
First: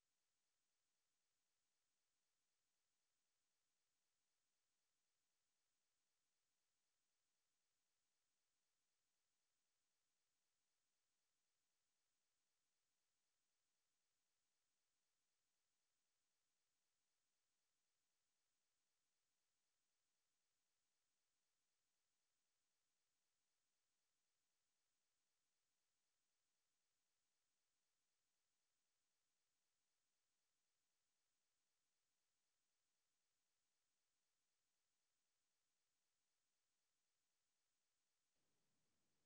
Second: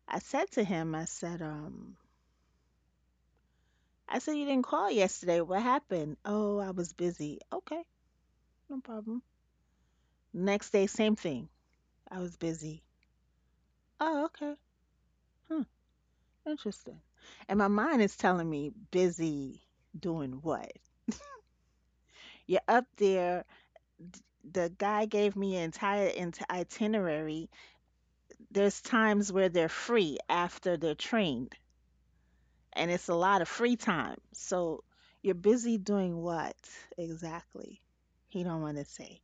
B: I said to him, I said, um, I said, you didn't call yesterday. What happened? Oh, I was busy. Okay, no problem. Next day, same thing. I was busy. Oh, okay. Hmm, interesting. And my mind is telling me busy doing what? You're up there. The guy gave me an entire int- itinerary. There's times where they're free after they're trained, and it's a lot of free time. So you're busy doing what exactly? He don't want to say.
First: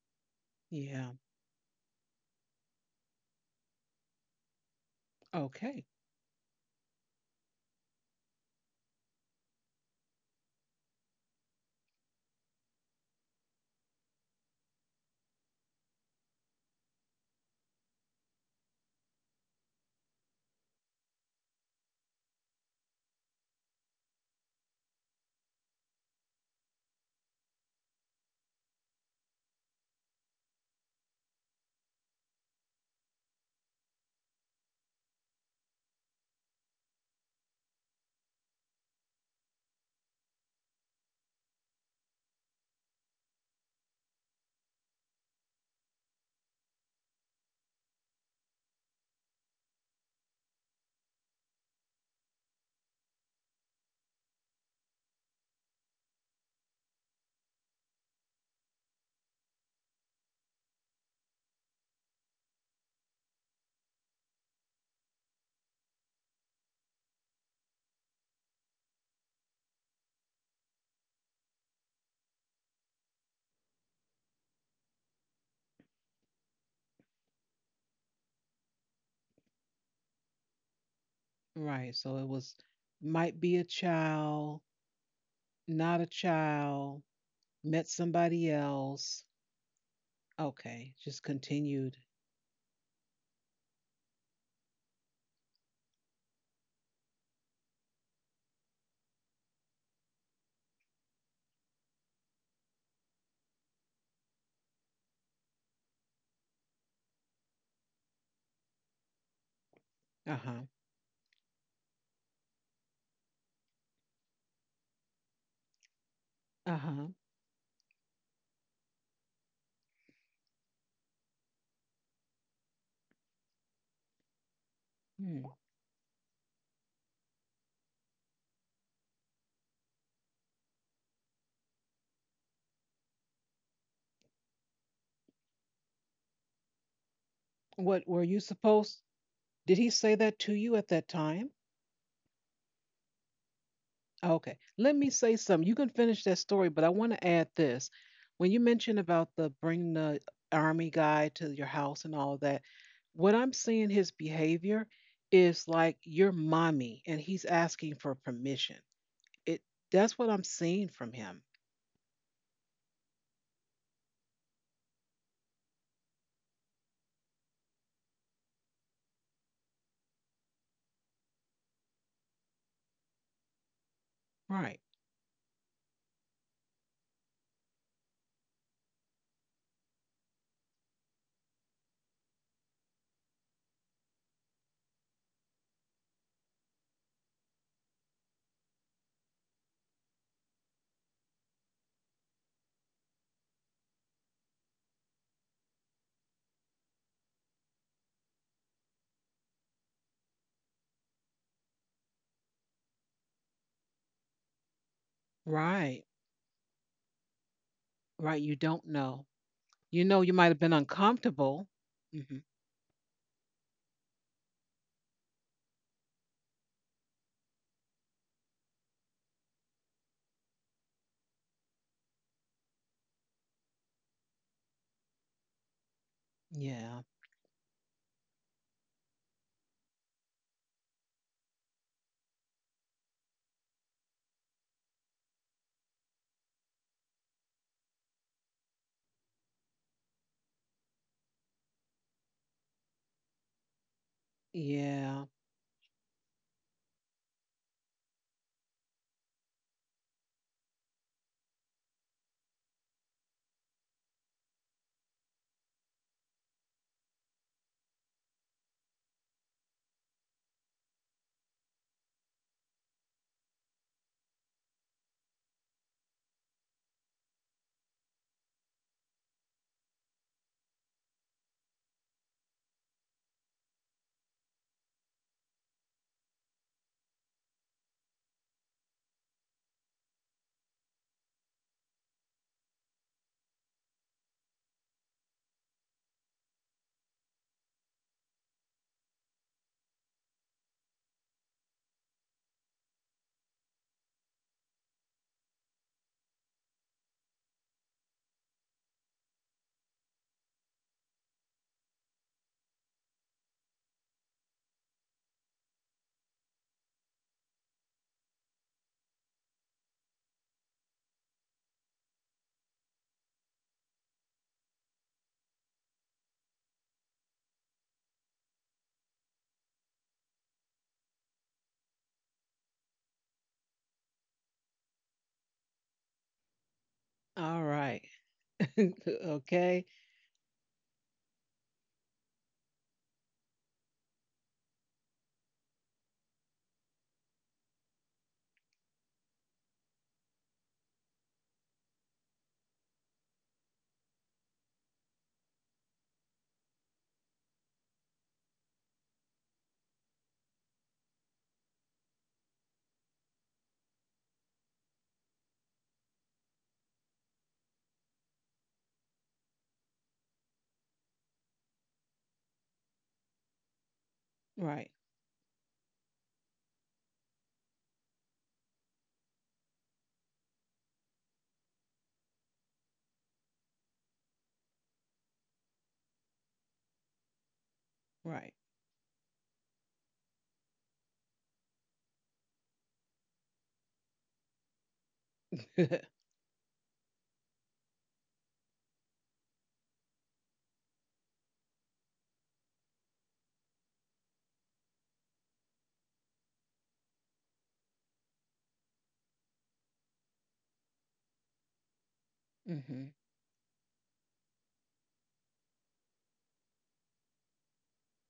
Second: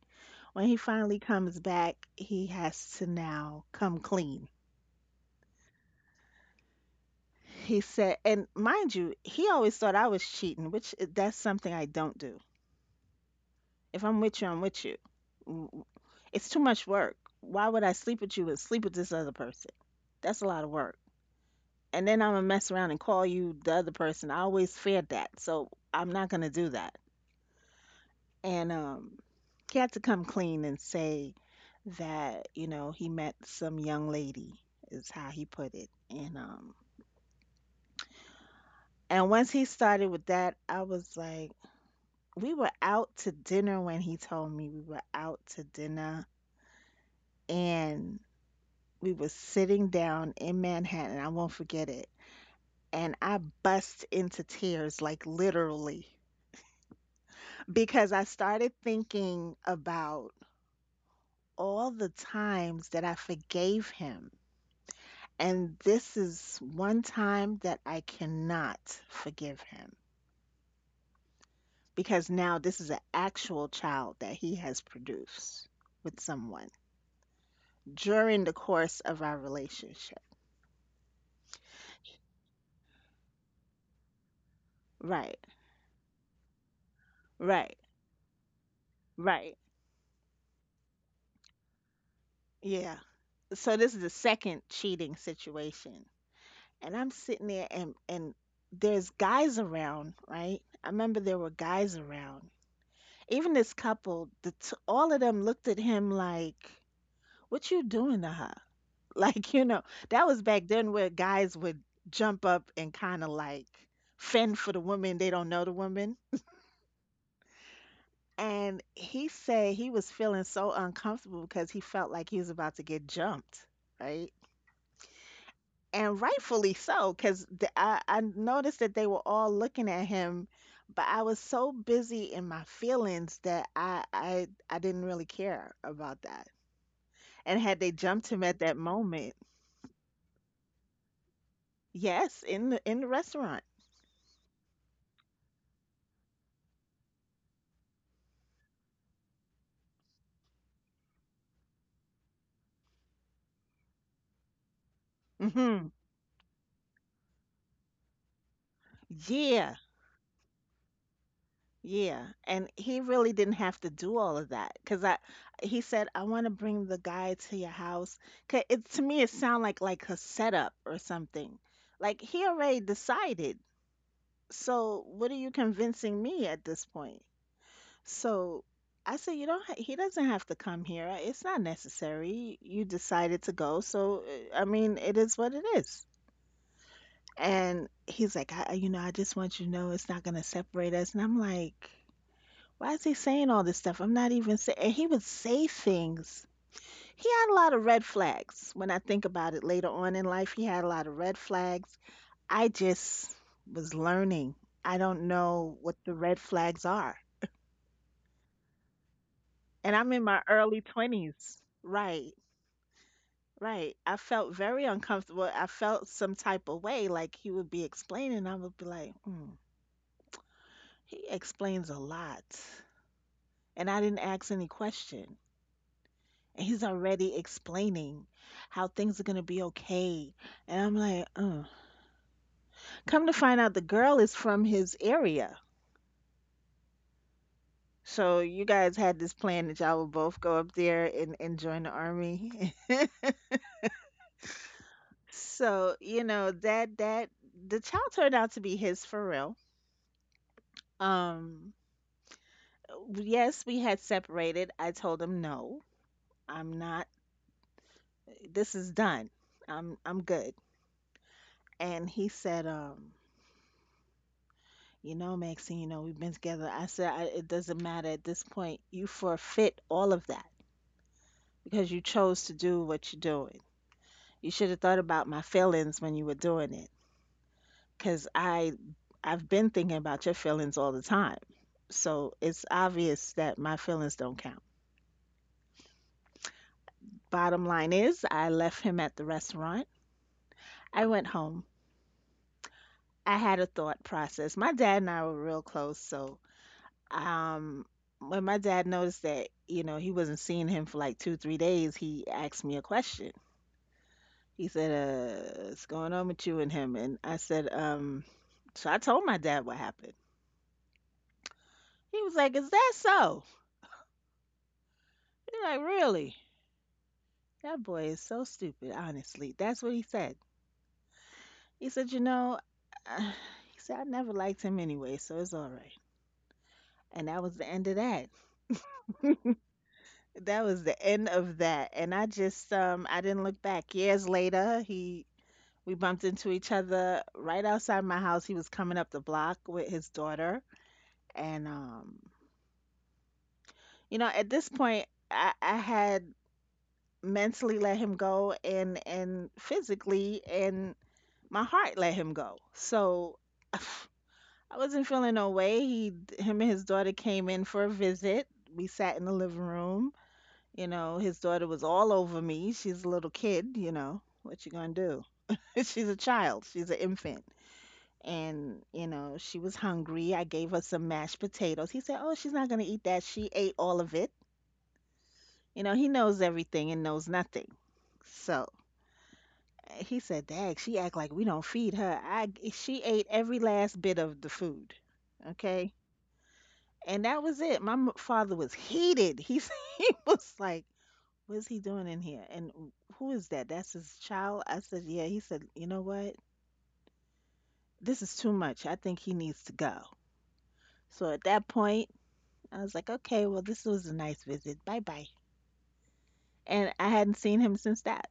B: When he
A: Yeah.
B: finally comes back, he has to now come clean.
A: Okay.
B: He said, and mind you, he always thought I was cheating, which i- that's something I don't do. If I'm with you, I'm with you. W- w- It's too much work. Why would I sleep with you and sleep with this other person? That's a lot of work. And then I'm gonna mess around and call you the other person. I always feared that, so I'm not gonna do that. And um, he had to come clean and say that you know he met some young lady is how he put it. And um, and once he started with that, I was like, we were out to dinner when he told me we were out to dinner and we were sitting down in Manhattan. I won't forget it. And I bust into tears, like literally, because I started thinking about all the times that I forgave him. And this is one time that I cannot forgive him because now this is an actual child that he has produced with someone. during the course of our relationship.
A: Right. So it was might be a child,
B: Right,
A: not a child,
B: right,
A: met somebody else.
B: right.
A: Okay. Just continued.
B: Yeah. So this is the second cheating situation. And I'm sitting there and and there's guys around, right? I remember there were guys around. Even this couple, the t- all of them looked at him like, "What you doing to her?" (laughs) Like, you know, that was
A: Uh-huh.
B: back then where guys would jump up and kind of like fend for the woman they don't know the woman.
A: Uh-huh.
B: And he said he was feeling so uncomfortable because he felt like he was about to get jumped, right?
A: Hmm.
B: And rightfully so, because I, I noticed that they were all looking at him, but I was so busy in my feelings that I, I I didn't really care about that. And had they
A: What were
B: jumped
A: you
B: him at that
A: supposed
B: moment,
A: did he say that to you at that time?
B: yes, in the in the restaurant.
A: Okay. Let me say something. You can finish that story, but I want to add this. When you mentioned about the bringing the army guy to your house and all that, what I'm seeing, his behavior is
B: Hmm.
A: like your mommy and he's asking for permission. It
B: Yeah.
A: That's what I'm seeing from him.
B: Yeah, and he really didn't have to do all of that because I he said I want to bring the guy to your house. 'Ca- It to me it sounded like like a setup or something. Like he already decided.
A: Right.
B: So what are you convincing me at this point? So I said you don't ha he doesn't have to come here. It's not necessary. You decided to go. So uh, I mean, it is what it is. And he's like, I, I- you know, I just want you to know it's not gonna separate us. And I'm like. Why is he saying all this stuff? I'm not even saying. And he would say things. He had a lot of red flags. When I think about it later on in life, he had a lot of red flags. I just was learning. I don't know what
A: Right.
B: the red flags are.
A: Right. You don't know.
B: And
A: You
B: I'm
A: know
B: in
A: you
B: my
A: might have been
B: early twenties.
A: uncomfortable.
B: Right,
A: Hmm.
B: right. I felt very uncomfortable. I felt some type of way, like he would be explaining. I would be like, mm. He explains a lot. And I didn't ask any question. And he's
A: Yeah.
B: already explaining how things are going to be okay. And I'm like, uh. Come to find out, the girl is from his area. So you guys had this plan that y'all would both go up there and, and join the army. (laughs)
A: Yeah.
B: So, you know, that that the child turned out to be his for real. Um yes, we had separated. I told him no. I'm not, this is done. I'm I'm good. And he said um you know, Maxine, you know, we've been together. I said, I, it doesn't matter at this point. You forfeit all of that because you chose to do what you're doing. You should have thought about my feelings when you were doing it because I, I've been thinking about your feelings all the time. So it's obvious that my feelings don't count. Bottom line is, I left him at the restaurant. I went home. I had a thought process. My dad and I were real close, so Um, when my dad noticed that, you know, he wasn't seeing him for like two, three days, he asked me a question. He said, uh, what's going on with you and him? And I said, um, so I told my dad what happened. He was like, is that so? He's like, really? That boy is so stupid, honestly. That's what he said. He said, you know, (sighs) he said, I never liked him anyway, so it's all right. And that was
A: All
B: the end of
A: right.
B: that.
A: (laughs) Okay.
B: That was the end of that. And I just, um, I didn't look back. Years later, he we bumped into each other right outside my house. He was coming up the block with his daughter. And, um, you know, at this point, I, I had mentally let him go and, and physically, and my heart let him go. So (sighs) I wasn't feeling no way. He, him and his daughter came in for a visit. We sat in the living room. You know, his daughter was all over me. She's a little kid, you know. What you
A: Right.
B: gonna do? (laughs) She's a child. She's an infant. and you know she was hungry. I gave her some mashed potatoes. He said, oh, she's not going to eat that. She ate all of it. you know he knows everything and knows nothing.
A: Right.
B: So uh, he said, dag, she act like we don't feed her. I g- she ate every last bit of the food. Okay.
A: (laughs)
B: And that was it. My m- father was heated. he, s- (laughs) he was like, what is he doing in here, and who is that? That's his child. I said, yeah. He said, you know what, this is too much, I think he needs to go. So at that point I was
A: Hmm.
B: like, okay, well, this was a nice visit. Bye bye. And I hadn't seen him since that.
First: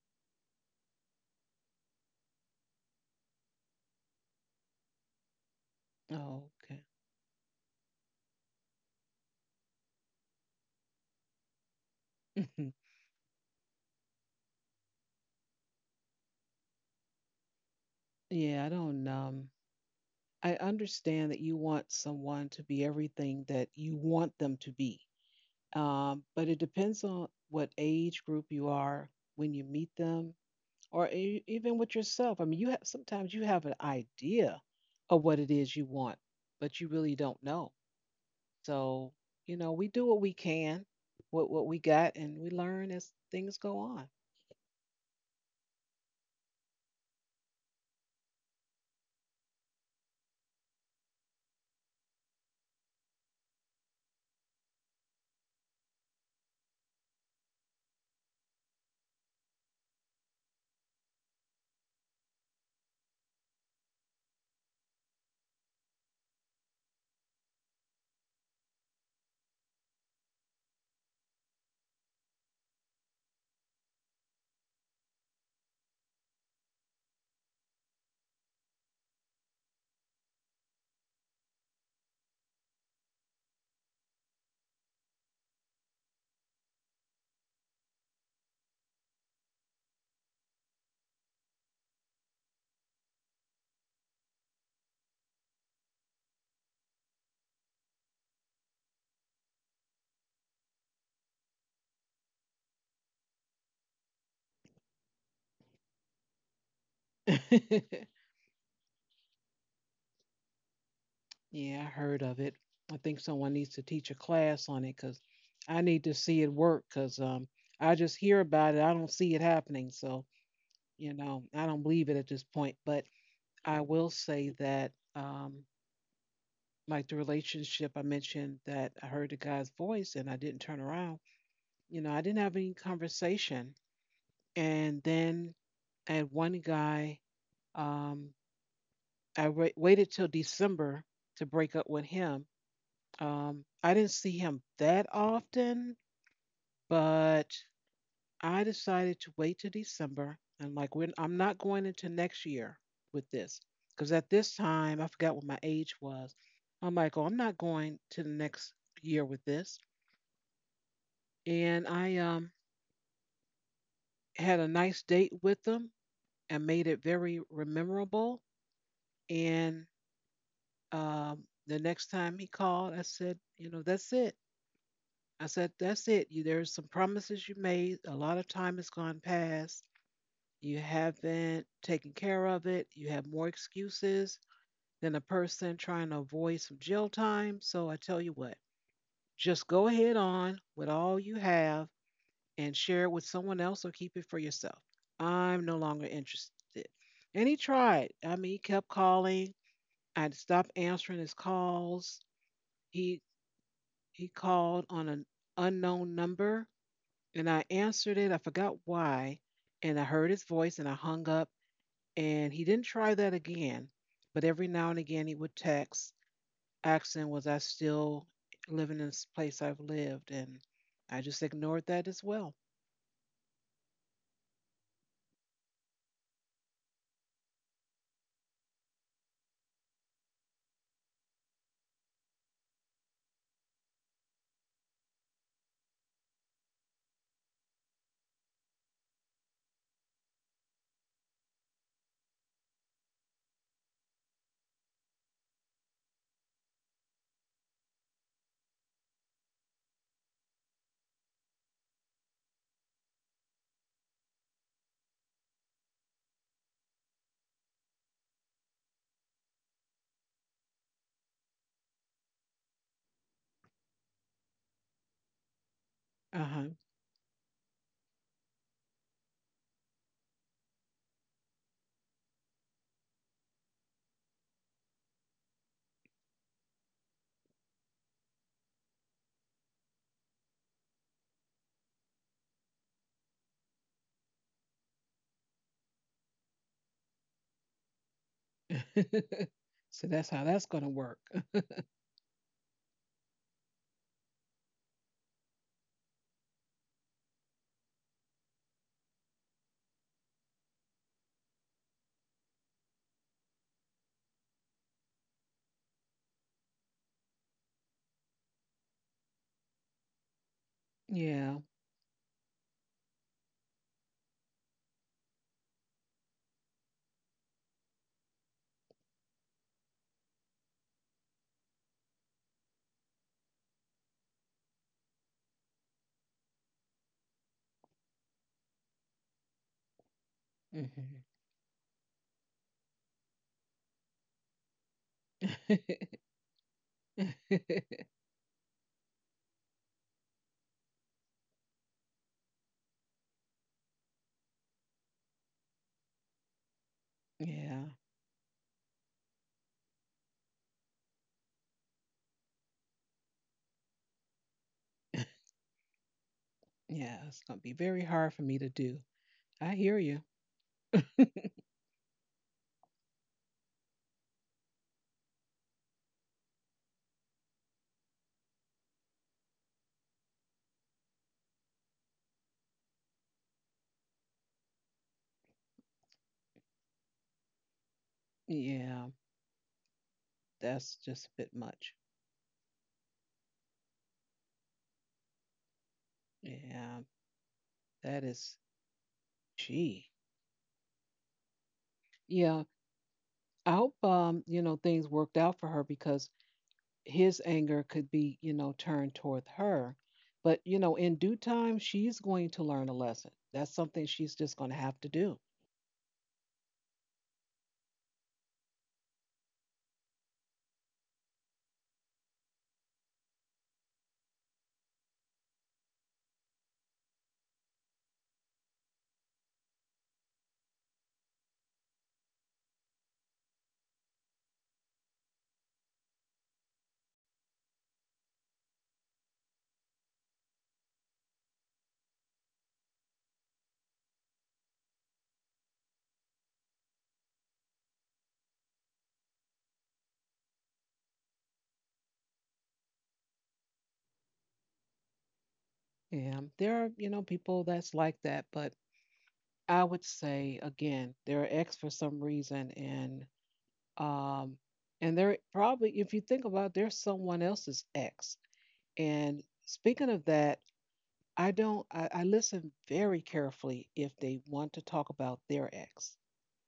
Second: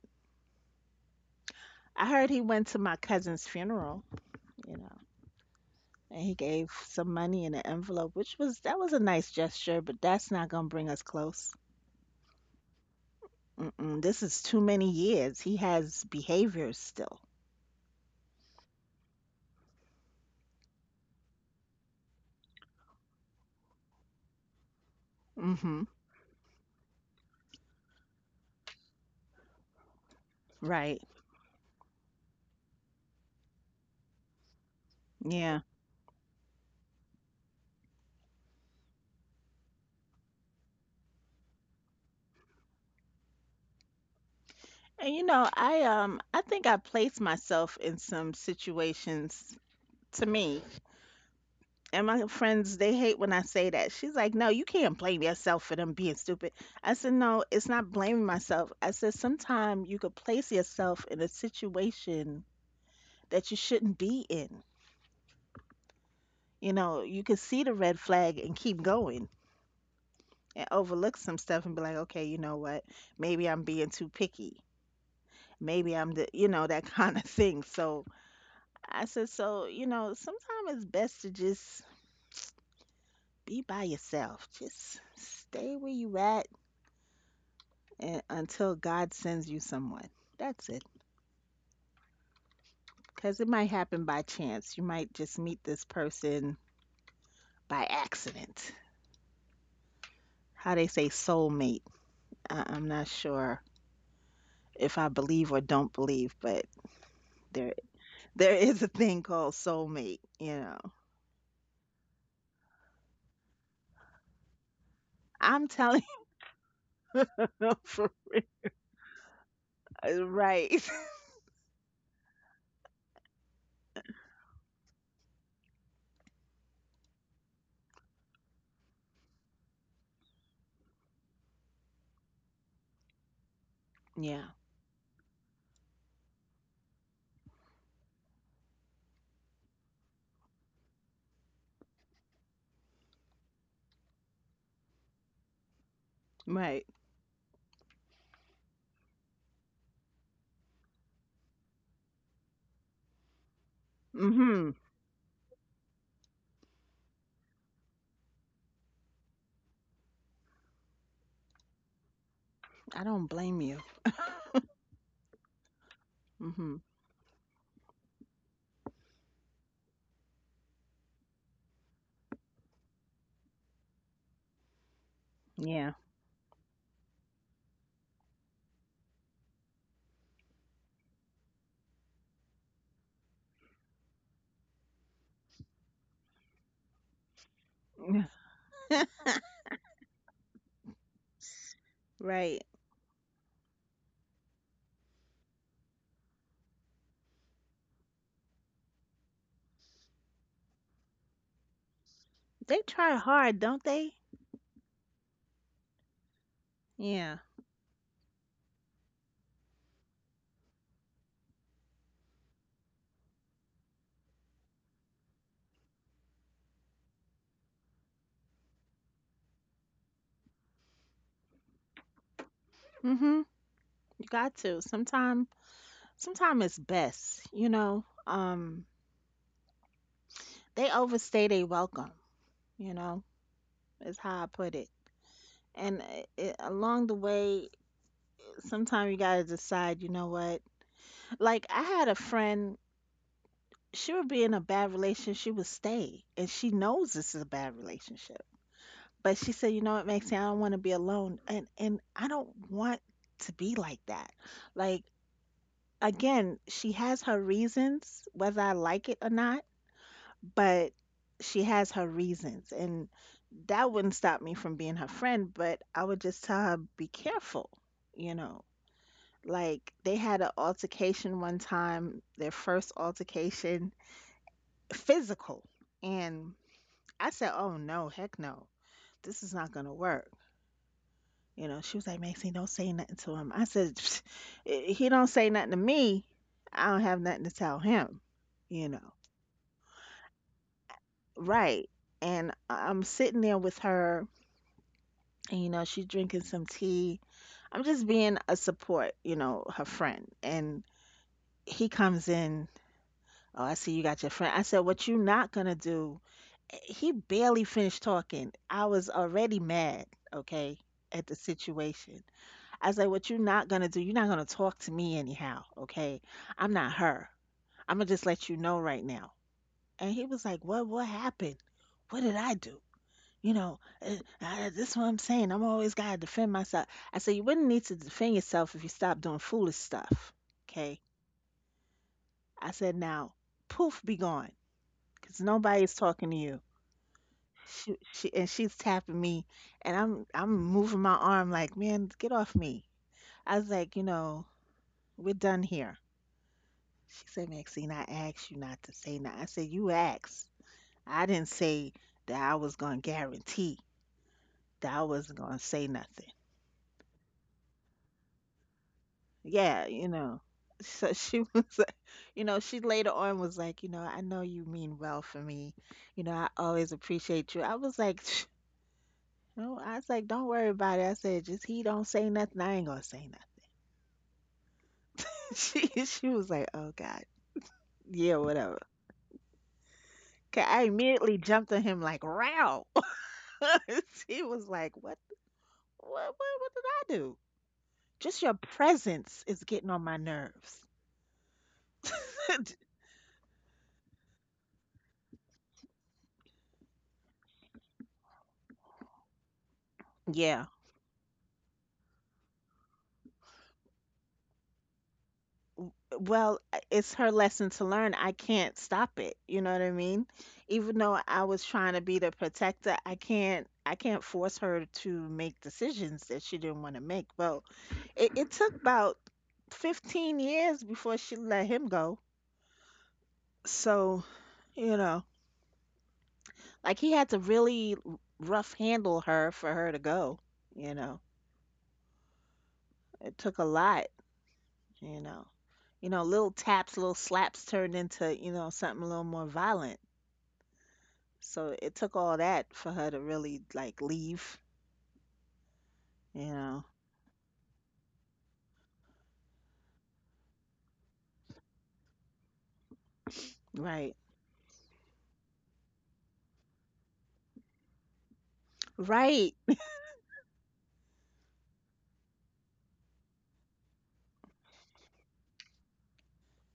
B: I heard he went to my cousin's funeral, you know, and he gave
A: Okay.
B: some money in an envelope, which was, that was a nice gesture, but that's not gonna bring us close.
A: Mhm.
B: Mm-mm, this is too many years. He has behaviors still.
A: Yeah, I don't. Um, I understand that you want someone to be everything that you want them to be.
B: Mm-hmm.
A: Um, but it depends on what age group you are when you meet them,
B: Right.
A: or e- even with yourself. I mean, you have sometimes you have an idea of what it
B: Yeah.
A: is you want, but you really don't know. So, you know, we do what we can, with what we got, and we learn as things go on.
B: And you know, I um I think I placed myself in some situations, to me. And my friends, they hate when I say that. She's like, no, you can't blame yourself for them being stupid. I said, no, it's not blaming myself. I said, sometimes you could place yourself in a situation that you shouldn't be in. You know, you could see the red flag and keep going and overlook some stuff and be like, okay, you know what? Maybe I'm being too picky. Maybe I'm the, you know, that (laughs) kind of thing. So I said, so, you know, sometimes it's best to just be by yourself. Just stay where you at and until God sends you someone. That's it. Because it might happen by chance. You might just meet this person by accident. How they say soulmate. I- I'm not sure if I believe or don't believe, but there
A: (laughs)
B: there is a thing called soulmate. You know,
A: Yeah, I heard of it. I think someone needs to teach a class on it because
B: I'm
A: I need
B: telling
A: to see it work. Because um,
B: (laughs) you,
A: I
B: for,
A: just hear about it, I don't see it happening. So,
B: right? (laughs)
A: you know, I don't believe it at this point. But I will say that, um, like the relationship I mentioned, that I heard the guy's voice and I didn't turn around. You know, I didn't have any conversation,
B: Yeah,
A: and then I had one guy Um, I wai- waited till December to break up with him. Um, I didn't see him that often,
B: right.
A: but I decided to wait till December. And like, when I'm not going into next year with this, because at this
B: Mm-hmm.
A: time I forgot what my age was. I'm like, oh, I'm not going to the next year with this. And I um,
B: I don't blame you.
A: had a nice date with them and
B: Mm-hmm.
A: made it very memorable. And um, the next time he called, I said, you know, that's it. I said,
B: Yeah.
A: that's it. You, there's some promises you made. A lot of time has gone past. You haven't taken care of it. You have more excuses than a person trying to avoid some jail time. So I tell you
B: (laughs)
A: what, just go ahead on with all you have
B: Right.
A: and share it with someone else or keep it for yourself. I'm no longer interested. And he tried. I mean, he kept calling. I stopped answering his calls.
B: They try
A: He
B: hard, don't they?
A: he called on an unknown number
B: Yeah.
A: and I answered it. I forgot why. And I heard his voice and I hung up. And he didn't try that again. But every now and again, he would text asking, was I still living in this place I've lived? And I just ignored that as well.
B: Mm-hmm. You got to. Sometimes Sometimes it's best, you know. Um, They overstay their welcome, you know, is how I put it. And it, it, along the way, sometimes you gotta decide, you know what? Like I had a friend, she would be in a bad relationship, she would stay, and she knows this is a bad relationship. But she said, you know what, Maxine, I don't want to be alone, and and I don't want to be like that. Like, again, she has her reasons, whether I like it or not, but she has her reasons, and that wouldn't stop me from being her friend, but I would just
A: Uh
B: tell
A: huh.
B: her be careful you know like they had an altercation one time, their first altercation, physical. And I said, oh no, heck no, this is not gonna work you know She was like, Maxine, don't say nothing to him. I said, psst, i- he don't say nothing to me, I don't have nothing to tell him you know
A: (laughs) So that's how that's going to work. (laughs)
B: right. And I- i'm sitting there with her, and you know she's drinking some tea. I'm just being a support you know her friend. And he comes in. Oh, I see you got your friend. I said, what you not gonna do. Eh, he barely finished talking, I was already mad. Okay. At the
A: Yeah.
B: situation. I was like, what you not gonna do, you're not gonna talk to me anyhow. Okay. I'm not her. I'm gonna just let you know right now. And he was like, what what happened, what did I do? you know, uh, uh, that's what I'm saying. I'm always gotta defend myself. I said, you wouldn't need to defend yourself if you stopped doing foolish stuff. Okay.
A: Hmm.
B: I said, now, poof, be gone, because
A: (laughs) Yeah.
B: nobody's talking to you. She, she, and she's tapping me, and I'm, I'm moving my arm like, man, get off me. I was like, you know, we're done here. She said,
A: Yeah.
B: Maxine, I asked you not to say that. I said, you asked. I didn't say that I was gonna guarantee that I wasn't gonna say nothing.
A: It's going to be very hard for me to do. I
B: yeah,
A: hear
B: you
A: you.
B: know. So she (laughs) was, like, you know, she later on was like, you know, I know you mean well for me. You know, I always appreciate you. I was like, (sniffs) no, I was like, don't worry about it. I said, just he don't say nothing, I ain't gonna say nothing. (laughs) She she was like, oh God, yeah, whatever.
A: Yeah.
B: 'Kay, I
A: That's just a
B: immediately
A: bit
B: jumped on
A: much.
B: him like, row. (laughs) He was like, what, what, what, what did
A: Yeah.
B: I do?
A: That
B: Just your
A: is,
B: presence is getting on
A: gee.
B: my nerves.
A: Yeah,
B: (laughs)
A: I hope um, you know things worked out for her because his anger could be, you know turned toward her, but
B: Yeah.
A: you know in due time she's going to learn a lesson. That's something she's just going to have to do.
B: Well, uh, it's her lesson to learn. I can't stop it. You know what I mean? Even though I was trying to be the protector, I can't I can't force her to make decisions that she didn't want to make. Well, it, it took about fifteen years before she let him go. So, you know, like, he had to really rough handle her for her to go, you know. It took a lot, you know. You know, little taps, little slaps turned into, you know, something a little more violent. So it took all that for her to really like leave, you
A: Yeah,
B: know.
A: there are, you know people that's like that, but I would say again they're ex for some reason, and
B: Right.
A: um, and they're probably, if you think about it, they're someone else's ex. And
B: Right.
A: speaking of that, I don't, I, I listen very carefully if they want to talk about their ex.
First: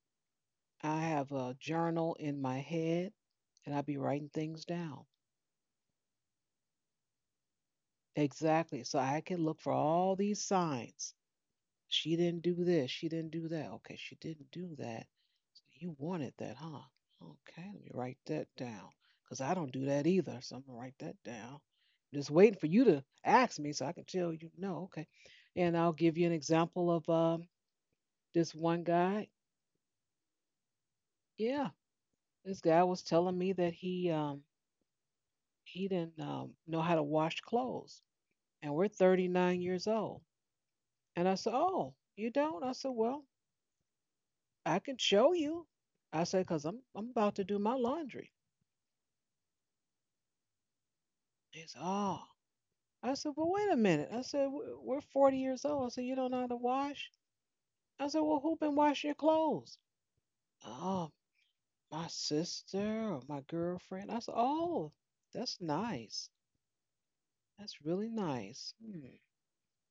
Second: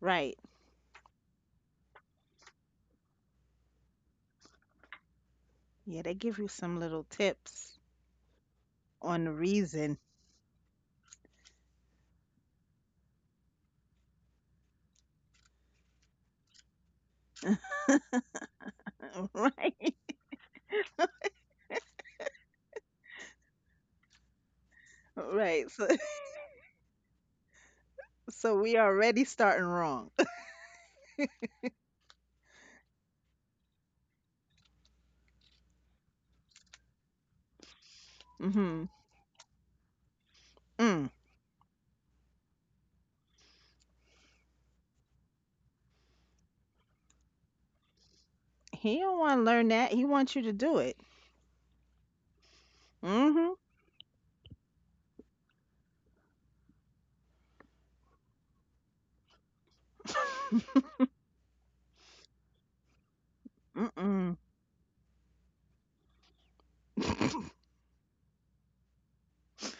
B: Right.
A: I have a journal in my head and I'll be writing things down.
B: Yeah, they give you some little tips
A: Exactly. So I
B: on the
A: can look for
B: reason.
A: all these signs. She didn't do this. She didn't do that. Okay. She didn't do that. So you wanted that, huh? Okay. Let me write that down
B: (laughs)
A: because I don't do
B: Right.
A: that either. So I'm going to write that down. I'm just waiting for you to ask me so I can tell you no. Okay.
B: Right.
A: And I'll
B: So,
A: give you an example of um,
B: (laughs)
A: this
B: so
A: one
B: we
A: guy.
B: already starting wrong. (laughs)
A: Yeah, this guy was telling me that he um he didn't um, know how to wash clothes, and we're
B: Mhm.
A: thirty-nine years old.
B: Mm.
A: And I said, "Oh, you don't?" I said, "Well, I can show you." I said, "Cause I'm I'm about to do my laundry."
B: He don't want to learn that. He wants you to do it.
A: He said, "Oh." I said, "Well,
B: Mhm.
A: wait a minute." I said, "We- "We're forty years old." I said, "You don't know how to wash?" I said, "Well, who been washing your clothes?" Oh,
B: (laughs)
A: my sister or my girlfriend. I said,
B: Mm-mm.
A: "Oh, that's nice.
B: (laughs)
A: That's really nice. Hmm.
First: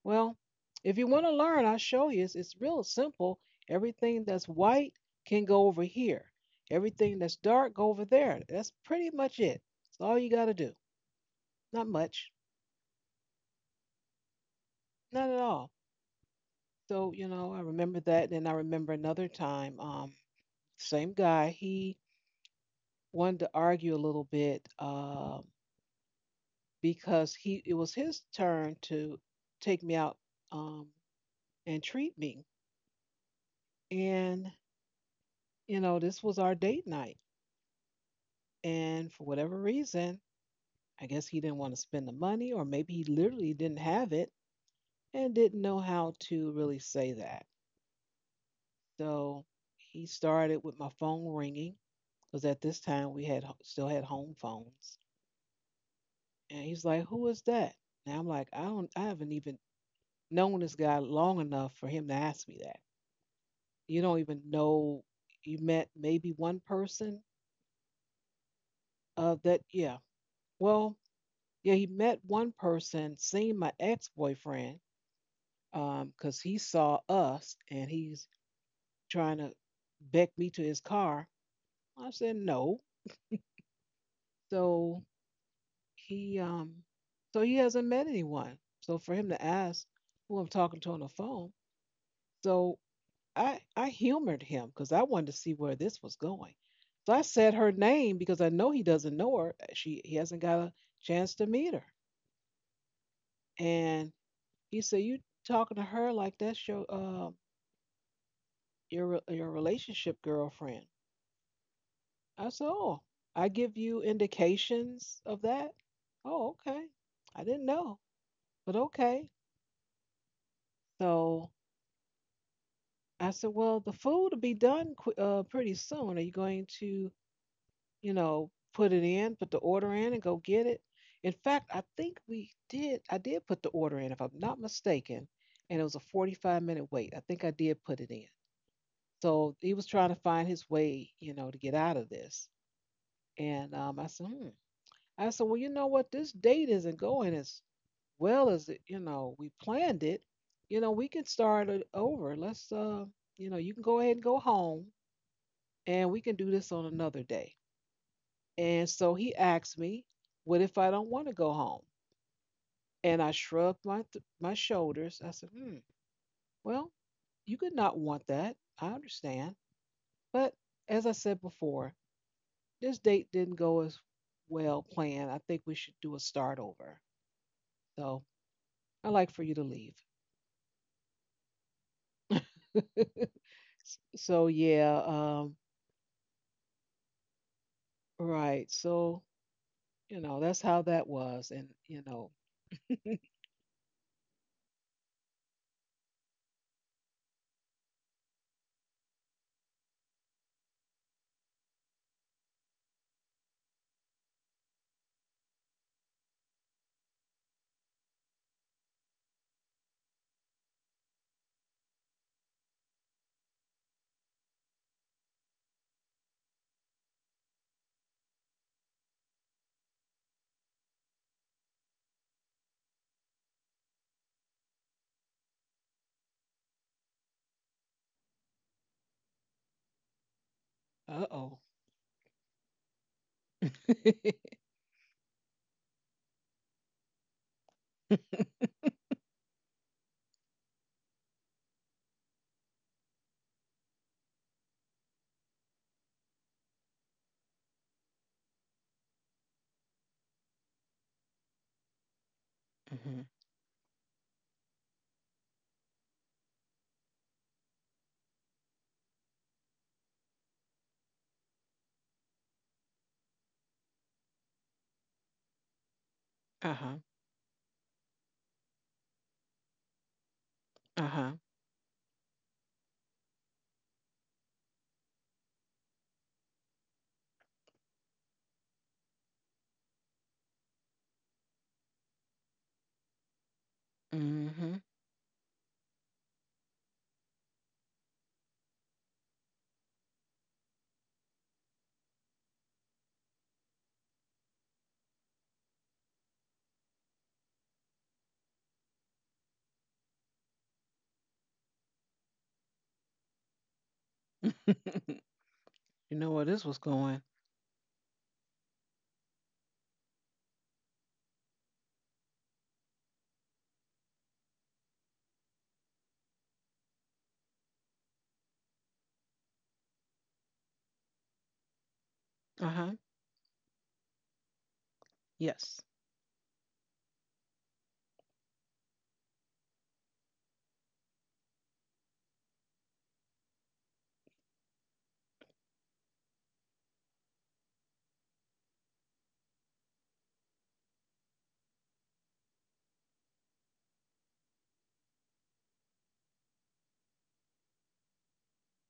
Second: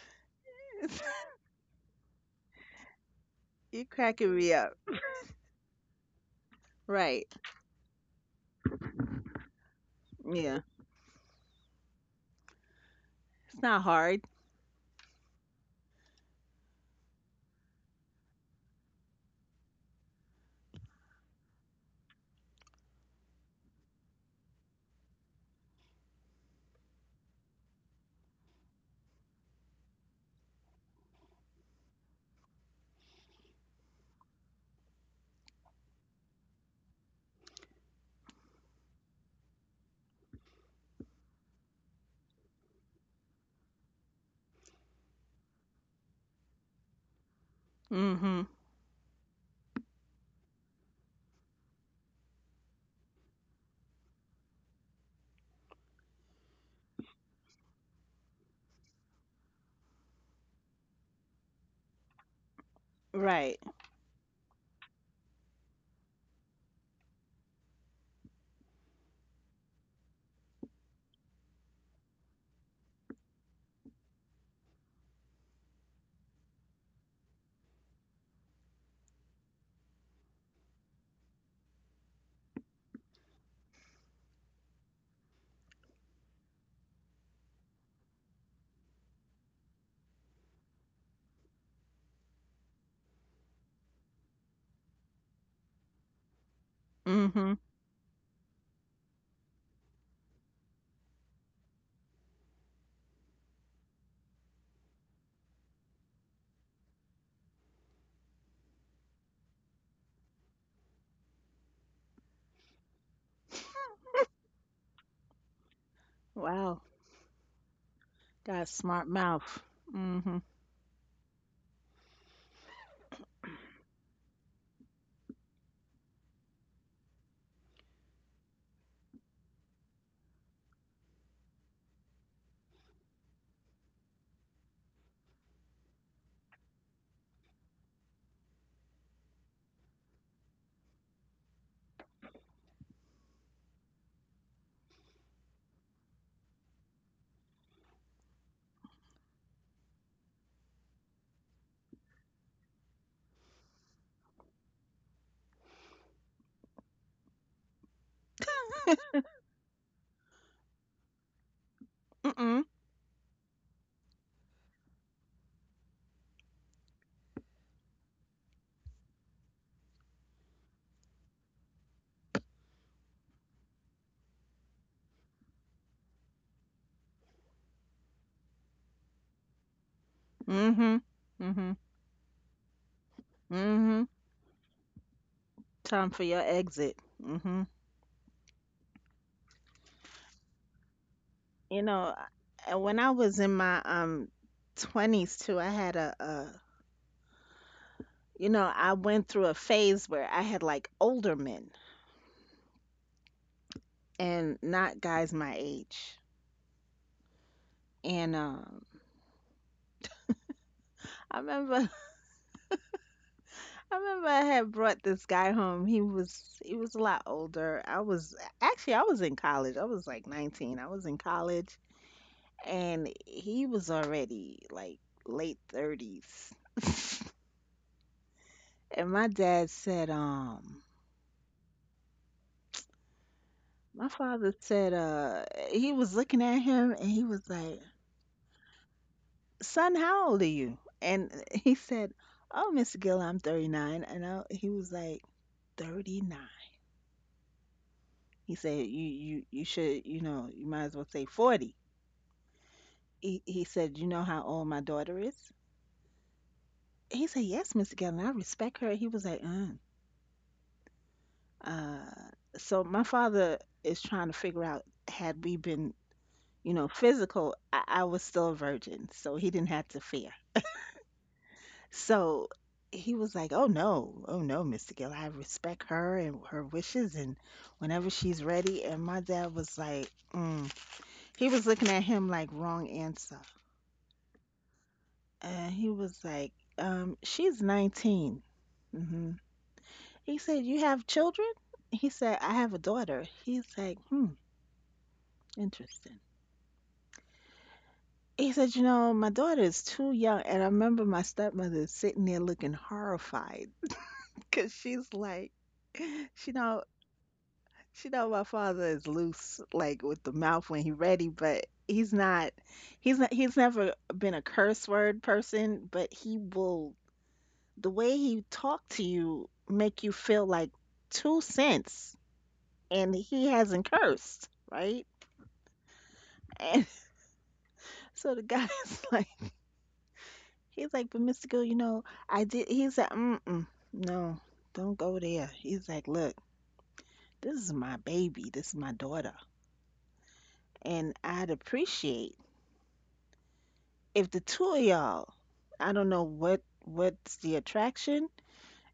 A: Well, if you want to learn, I'll show you. It's, it's real simple.
B: You
A: Everything
B: cracking
A: that's
B: me up.
A: white can go over here.
B: Right.
A: Everything that's dark go over there. That's pretty much it. That's all you got
B: Yeah.
A: to do." Not much.
B: It's not hard.
A: Not at all. So, you know, I remember that. And then I remember another time, um, same guy, he wanted to argue a little bit um, because he it was his turn to take me out um, and treat me. And, you know, this was our date night. And for whatever reason, I guess he didn't want to spend the money, or maybe he literally didn't have it and didn't know how to really say that.
B: Mhm.
A: So he started with my phone ringing because at this time we had still had home phones, and he's like, "Who is that?" And I'm like, "I don't, I haven't even known this guy long enough for him to ask me that.
B: Right.
A: You don't even know, you met maybe one person uh, that, yeah, well, yeah, he met one person, seen my ex boyfriend, um, because he saw us and he's trying to beck me to his car. I said no." So he um so he hasn't met anyone. So for him to ask who I'm talking to on the phone, so I I humored him because I wanted to see where this was going. So I
B: Mhm.
A: said her name because I know he doesn't know her. She he hasn't got a chance to meet her. And he said, "You talking to her like that's your uh your your relationship girlfriend?" That's all. I give you indications of that. Oh,
B: Wow.
A: okay. I didn't know,
B: Got a
A: but
B: smart
A: okay.
B: mouth. Mm-hmm.
A: So I said, well, the food will be done qu- uh, pretty soon. Are you going to, you know, put it in, put the order in, and go get it? In fact, I think we did. I did put the order in, if I'm not mistaken, and it was a forty-five minute wait. I think I did put it in. So he was trying to find his way, you know, to get out of this. And um, I said, hmm. I said, well, you know what? This date isn't going as well as it- you know, we planned it. You know, we can start it over. Let's uh you know, you can go ahead and go home, and we can do this on another day. And so he asked me, what if I don't want to go home?
B: Mm-mm.
A: And I shrugged my th- my shoulders. I said, hmm, well, you could not want that, I understand, but as I said before, this date didn't go as well planned. I think we should do a start over. So I'd like for you to leave.
B: Mm-hmm. Mm-hmm. Mm-hmm.
A: So yeah, um
B: Time for your exit. Mm-hmm.
A: right, so you know, that's how that was. And,
B: You
A: you
B: know,
A: know,
B: I- when I was in my um twenties too, I had a, a you know, I went through a phase where I had like older men and not guys my age. And um I remember (laughs) I remember I had brought this guy home. He was he was a lot older. I was actually I was in college. I was like nineteen. I was in college, and he was already like late thirties. And my dad said, um,
A: uh oh. (laughs)
B: my father said, uh, he was looking at him and he was like, son, how old are you? And (laughs) he said, oh, mister Gill, I'm thirty-nine. And I, he was like, thirty-nine. He said, you, you, you should, you know, you might as well say forty.
A: hmm
B: He, he said, you know how old my daughter is? He said, yes, mister Gill, and I respect her. He was like, uh. Uh, so my father is trying to figure out, had we been,
A: uh
B: you know,
A: huh.
B: physical. I, I was still a virgin, so he didn't have to fear.
A: Uh huh.
B: So he was like, oh no, oh no, mister Gill, I respect her and her wishes, and whenever she's ready. And my dad was like, mm. He was looking at him like, wrong answer.
A: Mm
B: And he was like, um, she's nineteen. hmm He said, you have children? He said, I have a daughter. He's like, hmm, interesting. He said, you know, my daughter is too young. And I remember my stepmother sitting there looking horrified (laughs) because
A: hmm.
B: she's like,
A: (laughs) you
B: (laughs)
A: know where
B: she
A: this was
B: know,
A: going.
B: she know my father is loose, like with the mouth when he ready. But he's not, he's not, he's never been a curse word person, but he will, the way he talk to you make you feel like two cents,
A: Uh huh.
B: and he hasn't cursed, right?
A: Yes.
B: And (laughs) so the guy is (laughs) like, he's like, but mister Gill, you know, I did. He's like, mm-mm, no, don't go there. He's like, look, this is my baby. This is my daughter. And I'd appreciate, if the two of y'all, I don't know what what's the attraction.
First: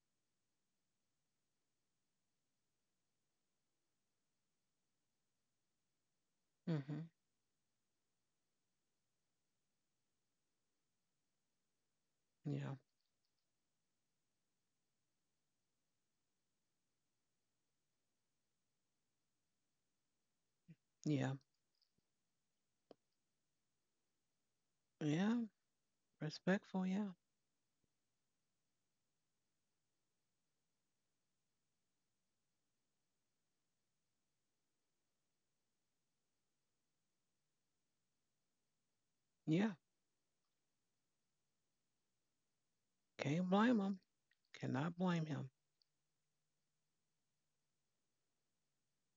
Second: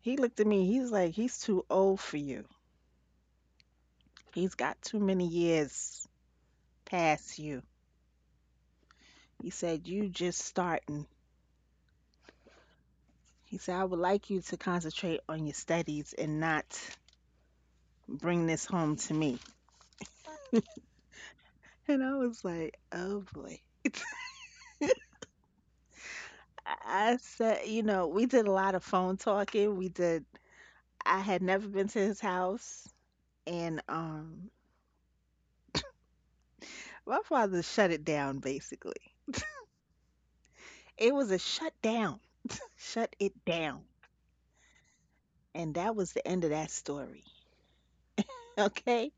B: He looked at me. He's like, he's too old for you. He's got too many years
A: Mm hmm.
B: past you. He said, you just starting.
A: Yeah.
B: He said, I would like you to concentrate on your studies and not bring this home to me.
A: Yeah.
B: And I was like, oh boy.
A: Yeah. Respectful. Yeah.
B: I said, you know, we did a lot of phone talking. We did, I had never been to his house. And um, my father shut it down basically.
A: Yeah.
B: It was a shutdown. Shut it
A: Can't blame
B: down.
A: him. Cannot blame him.
B: And that was the end of that story. (laughs) Okay?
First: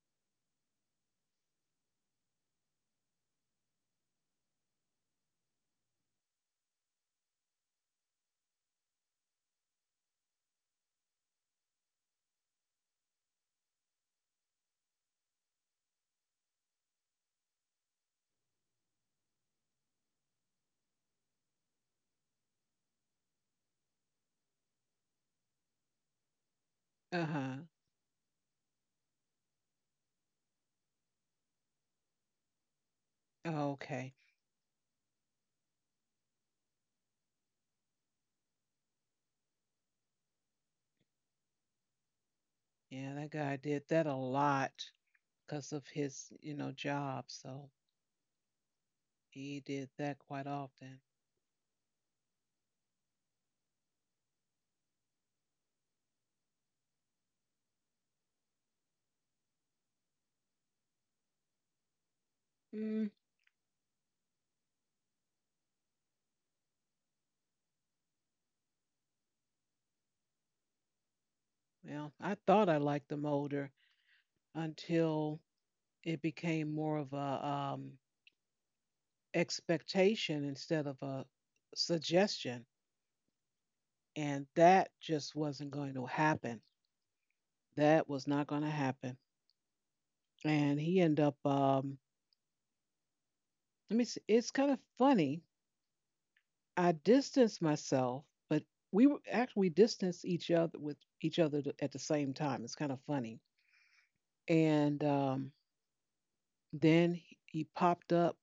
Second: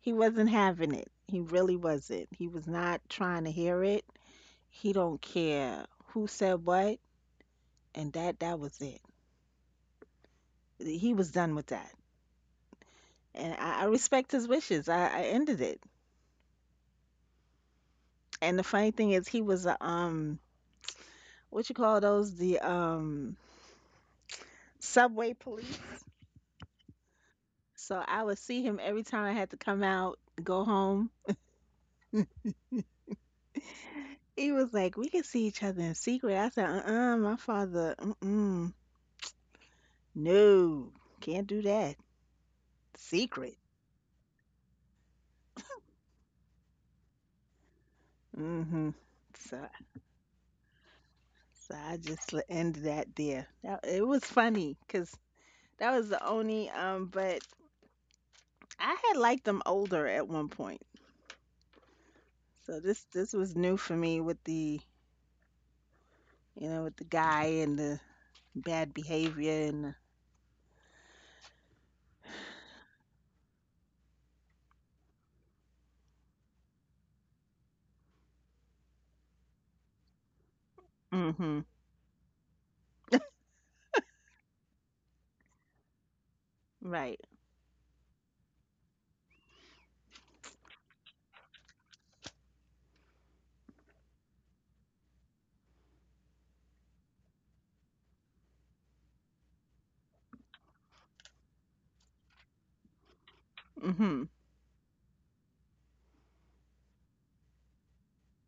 B: He wasn't having it. He really wasn't. He was not trying to hear it. He don't care who said what, and that that was it. He was done with that. And I, I respect his wishes. I, I ended it. And the funny thing is, he was a um what you call those, the um subway police.
A: Uh huh.
B: So I would see him every time I had to come out, go home.
A: Okay.
B: He was like, we can see each other in secret. I said, uh-uh, my father, mm-mm. No. Can't do that.
A: Yeah, that guy
B: Secret.
A: did that a lot because of his, you know, job. So
B: Mm-hmm.
A: he
B: So,
A: did that quite often.
B: so I just l- ended that there. That, it was funny because that was the only um but I had liked them older at one point, so this
A: Mm,
B: this was new for me with the, you know, with the guy and the bad behavior and,
A: well, I thought I liked him older, until it became more of a um, expectation instead of a
B: mm-hmm.
A: suggestion. And that just wasn't going to happen.
B: Right.
A: That was not going to happen. And he ended up, um, let me see, it's kind of funny. I distanced myself, but we were, actually we distanced each other with each other at the same time. It's kind of funny.
B: Mm-hmm.
A: And um, then he popped up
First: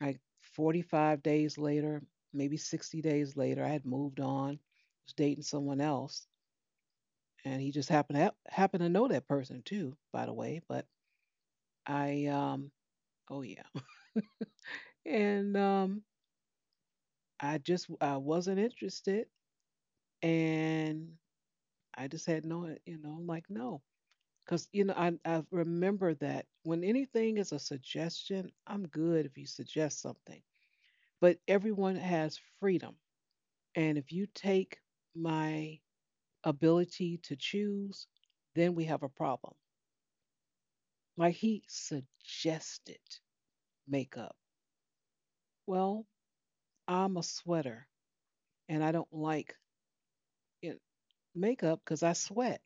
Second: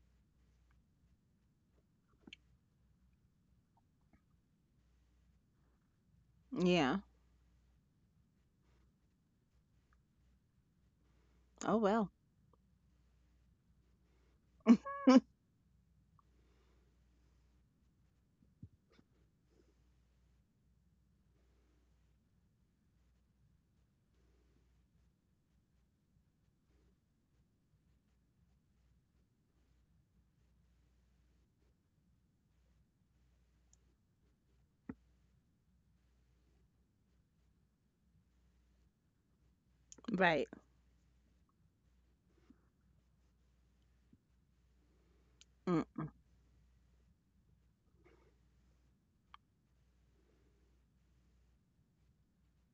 A: like forty-five days later, maybe sixty days later. I had moved on, was dating someone else,
B: Yeah.
A: and he just happened to hap- happened to know that person too, by the way. But
B: Oh well.
A: I, um, oh yeah, and um, I just, I wasn't interested, and I just had no, you know, I'm like, no, because you know, I I remember that when anything is a suggestion, I'm good. If you suggest something, but everyone has freedom, and if you take my ability to choose, then we have a problem.
B: Right.
A: Like he suggested makeup. Well,
B: Mm.
A: I'm a sweater and I don't like it, makeup, because I sweat.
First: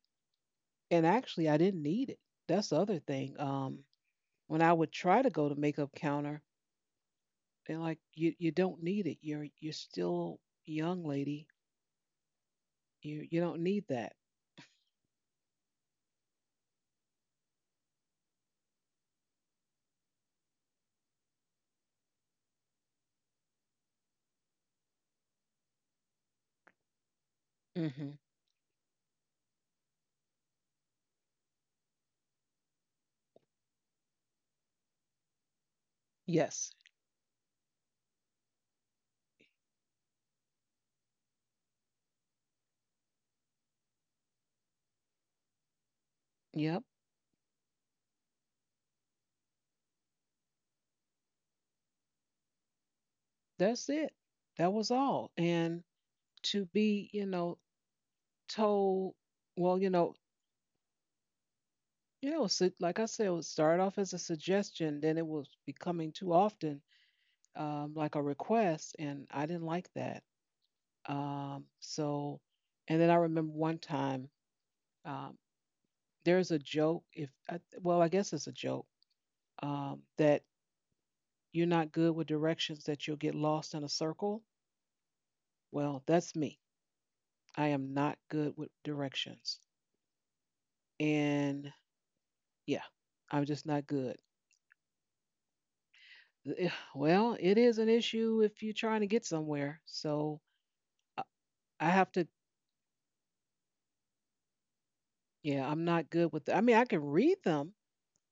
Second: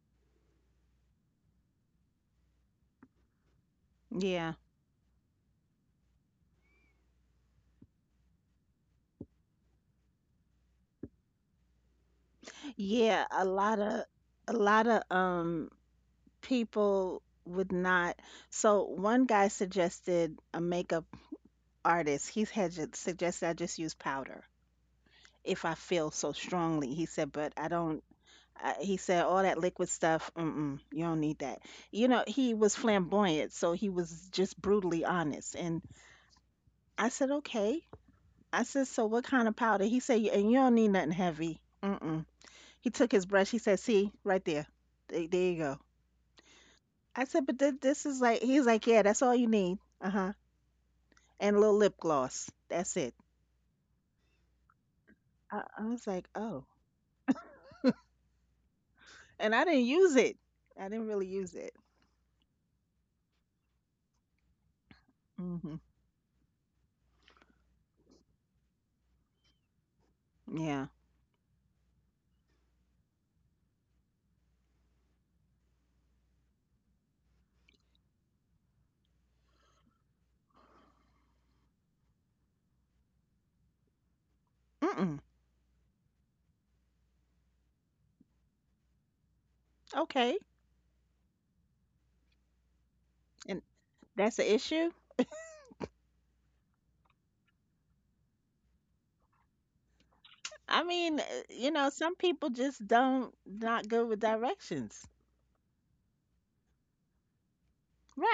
A: And actually, I didn't need it. That's the other thing. Um, when
B: Yeah.
A: I would try to go to makeup counter, they're like, "You you don't need it. You're you're still young, lady. You
B: yeah,
A: you
B: a
A: don't need
B: lot
A: that."
B: of a lot of um people would not. So one guy suggested a makeup artist. He had ju- suggested I just use powder if I feel so strongly. He said, but I don't.
A: Hmm.
B: I, he said all that liquid stuff. Mm-mm, you don't need that. You know, he was flamboyant, so he was just brutally honest. And
A: Yes.
B: I said, okay. I said, so what kind of powder? He said, "Y- and you don't need nothing heavy. Mm-mm. He took his brush. He said, see, right there. There, there you go.
A: Yep.
B: I said, but th- this is like, he's like, yeah, that's all you need. Uh-huh. And a little lip gloss. That's it.
A: That's it. That was all.
B: I,
A: And
B: I was like,
A: to
B: oh.
A: be, you know, told,
B: And I
A: well,
B: didn't
A: you know,
B: use it. I didn't really use it.
A: you know, so like I said, it would start off as a suggestion, then it was
B: Mm hmm.
A: becoming too often, um, like a request, and I didn't like that.
B: Yeah.
A: Um, so, and then I remember one time, um, there's a joke. If I, well, I guess it's a joke um, that you're not good with directions, that you'll get lost in a circle.
B: Mm-mm.
A: Well, that's me. I am not good with directions,
B: Okay.
A: and yeah, I'm
B: And
A: just not good.
B: that's the issue?
A: Eh, (sighs) well, it is an issue if you're trying to get somewhere. So
B: I mean, uh,
A: I
B: you know,
A: I have
B: some
A: to,
B: people just don't, not good with directions.
A: yeah, I'm not good with, I mean, I can read them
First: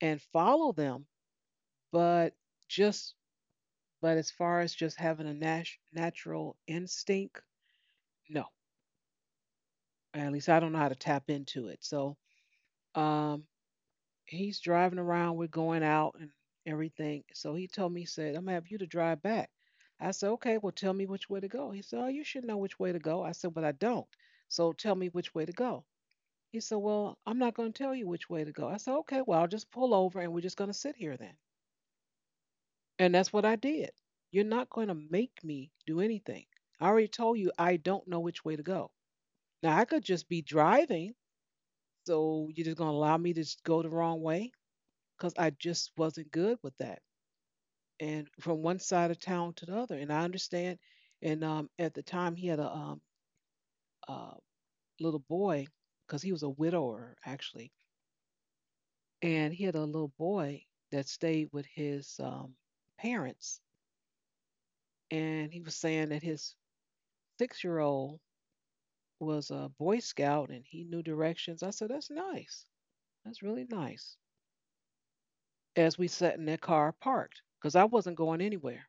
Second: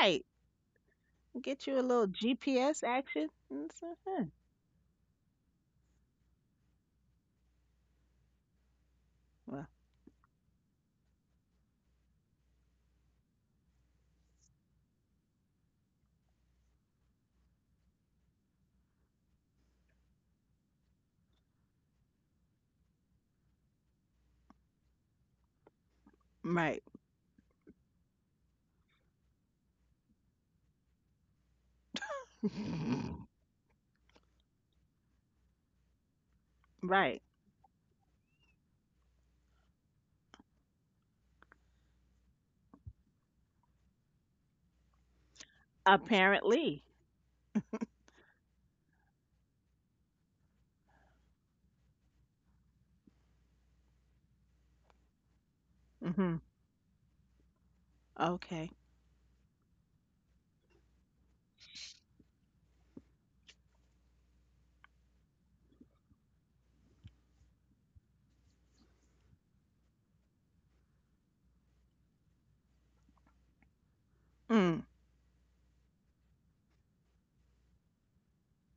A: and follow them,
B: Get you a little
A: but
B: G P S
A: just,
B: action. It's, uh,
A: but
B: huh.
A: as far as just having a nat- natural instinct, no.
B: Well,
A: At least I don't know how to tap into it. So um, he's driving around, we're going out and everything. So he told me, he said, "I'm going to have you to drive back." I said, "Okay, well, tell me which way to go." He said, "Oh, you should know which way to go." I said, "But I don't. So tell me which way to go." He said,
B: right.
A: "Well, I'm not going to tell you which way to go." I said, "Okay, well, I'll just pull over and we're just going to sit here then." And
B: (laughs)
A: that's what I did. "You're not going to make me do anything. I already
B: Right.
A: told you I don't know which way to go. Now, I could just be driving. So you're just going to allow me to just go the wrong way?" Because I just wasn't good with
B: Apparently.
A: that. And from one side of town to the other. And I understand. And um, at the time, he had a, um, a little boy, because he was
B: Mhm.
A: a widower, actually,
B: Okay.
A: and he had a little boy that stayed with his um, parents, and he was saying that his six year old was a boy scout and he knew directions. I said, that's nice. That's really nice.
B: Mm.
A: As we sat in that car parked, because I wasn't going anywhere,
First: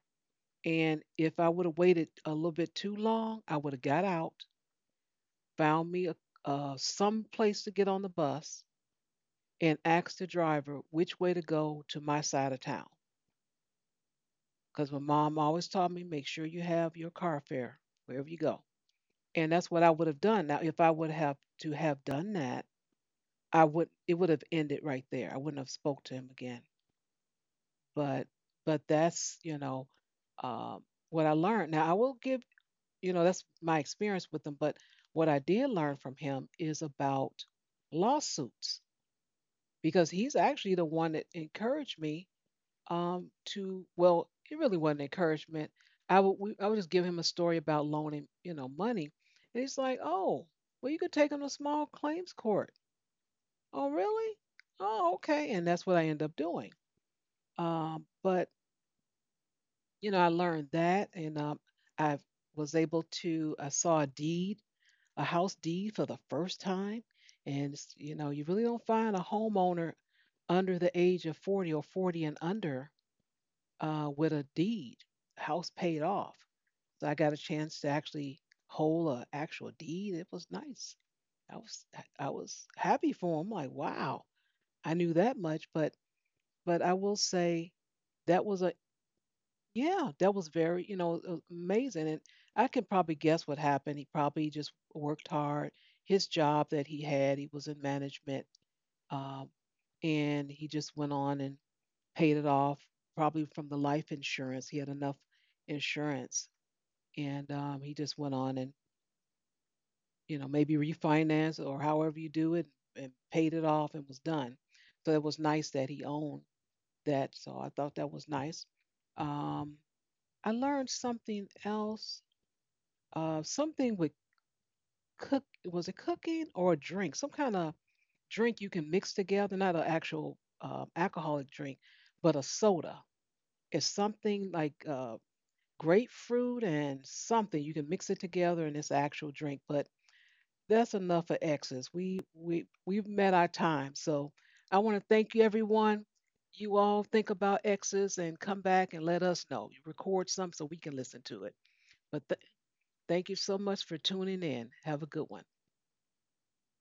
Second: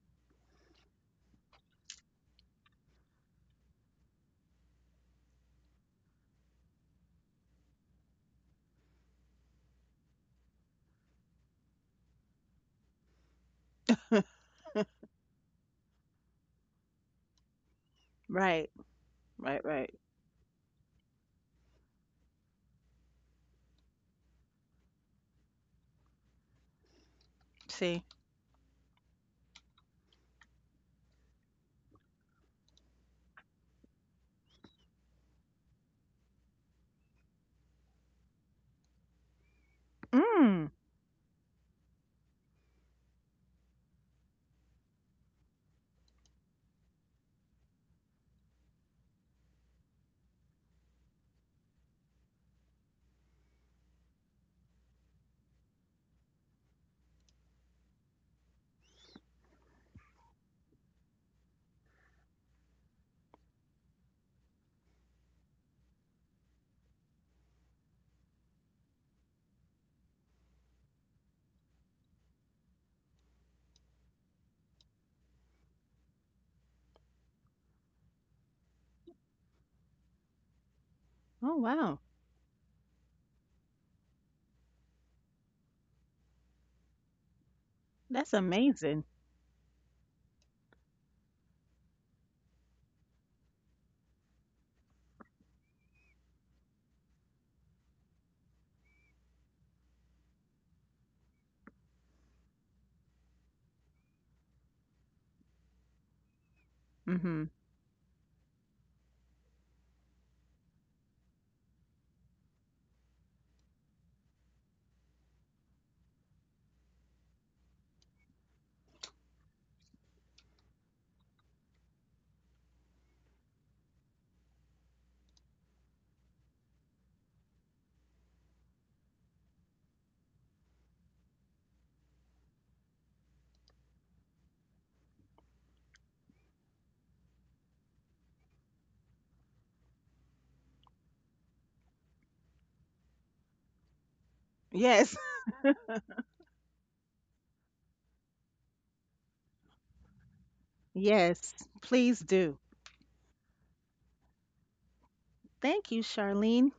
A: and if I would have waited a little bit too long, I would have got out, found me a, uh, some place to get on the bus, and asked the driver which way to go to my side of town. Because my mom always taught me, make sure you have your car fare wherever
B: (laughs)
A: you go.
B: Right.
A: And
B: Right,
A: that's what I
B: right.
A: would have done. Now, if I would have to have done that, I would, it would have ended right there. I wouldn't have spoke to him again.
B: See?
A: But but that's, you know, um, what I learned. Now I will give, you know, that's my experience with him. But what I did learn from him is about lawsuits, because he's
B: Mm.
A: actually the one that encouraged me, um, to, well, it really wasn't encouragement. I would, we, I would just give him a story about loaning, you know, money, and he's like, "Oh, well, you could take him to small claims court." Oh, really? Oh, okay. And that's what I end up doing. Um, but you know, I learned that, and um, I was able to. I saw a deed, a house deed, for the first time, and it's- you know, you really don't find a homeowner under the age of forty, or forty and under uh, with a deed. House paid off, so I got a chance to actually hold a actual deed. It was nice.
B: Oh,
A: I
B: wow.
A: was, I was happy for him. Like, wow, I knew that much, but but I will say
B: That's
A: that was a,
B: amazing.
A: yeah, that was very, you know, a- amazing. And I can probably guess what happened. He probably just worked hard. His job that he had, he was in management, um, and he just went on and paid it off, probably from the life insurance. He had enough insurance, and
B: Mhm.
A: um, he just went on and, you know, maybe refinance, or however you do it, and paid it off and was done. So it was nice that he owned that. So I thought that was nice. Um, I learned something else. Uh, something with cook was it cooking or a drink? Some kind of drink you can mix together, not an actual uh, alcoholic drink, but a soda. It's something like uh, grapefruit and something. You can mix it together in this actual drink, but that's enough for X's. We we we've met our time. So I want to
B: Yes.
A: thank you everyone. You all think about X's and come back and let us know. You record some so we
B: (laughs)
A: can listen to it.
B: Yes. Please
A: But th-
B: do.
A: thank you so much for tuning in. Have a good one.
B: Thank you, Charlene.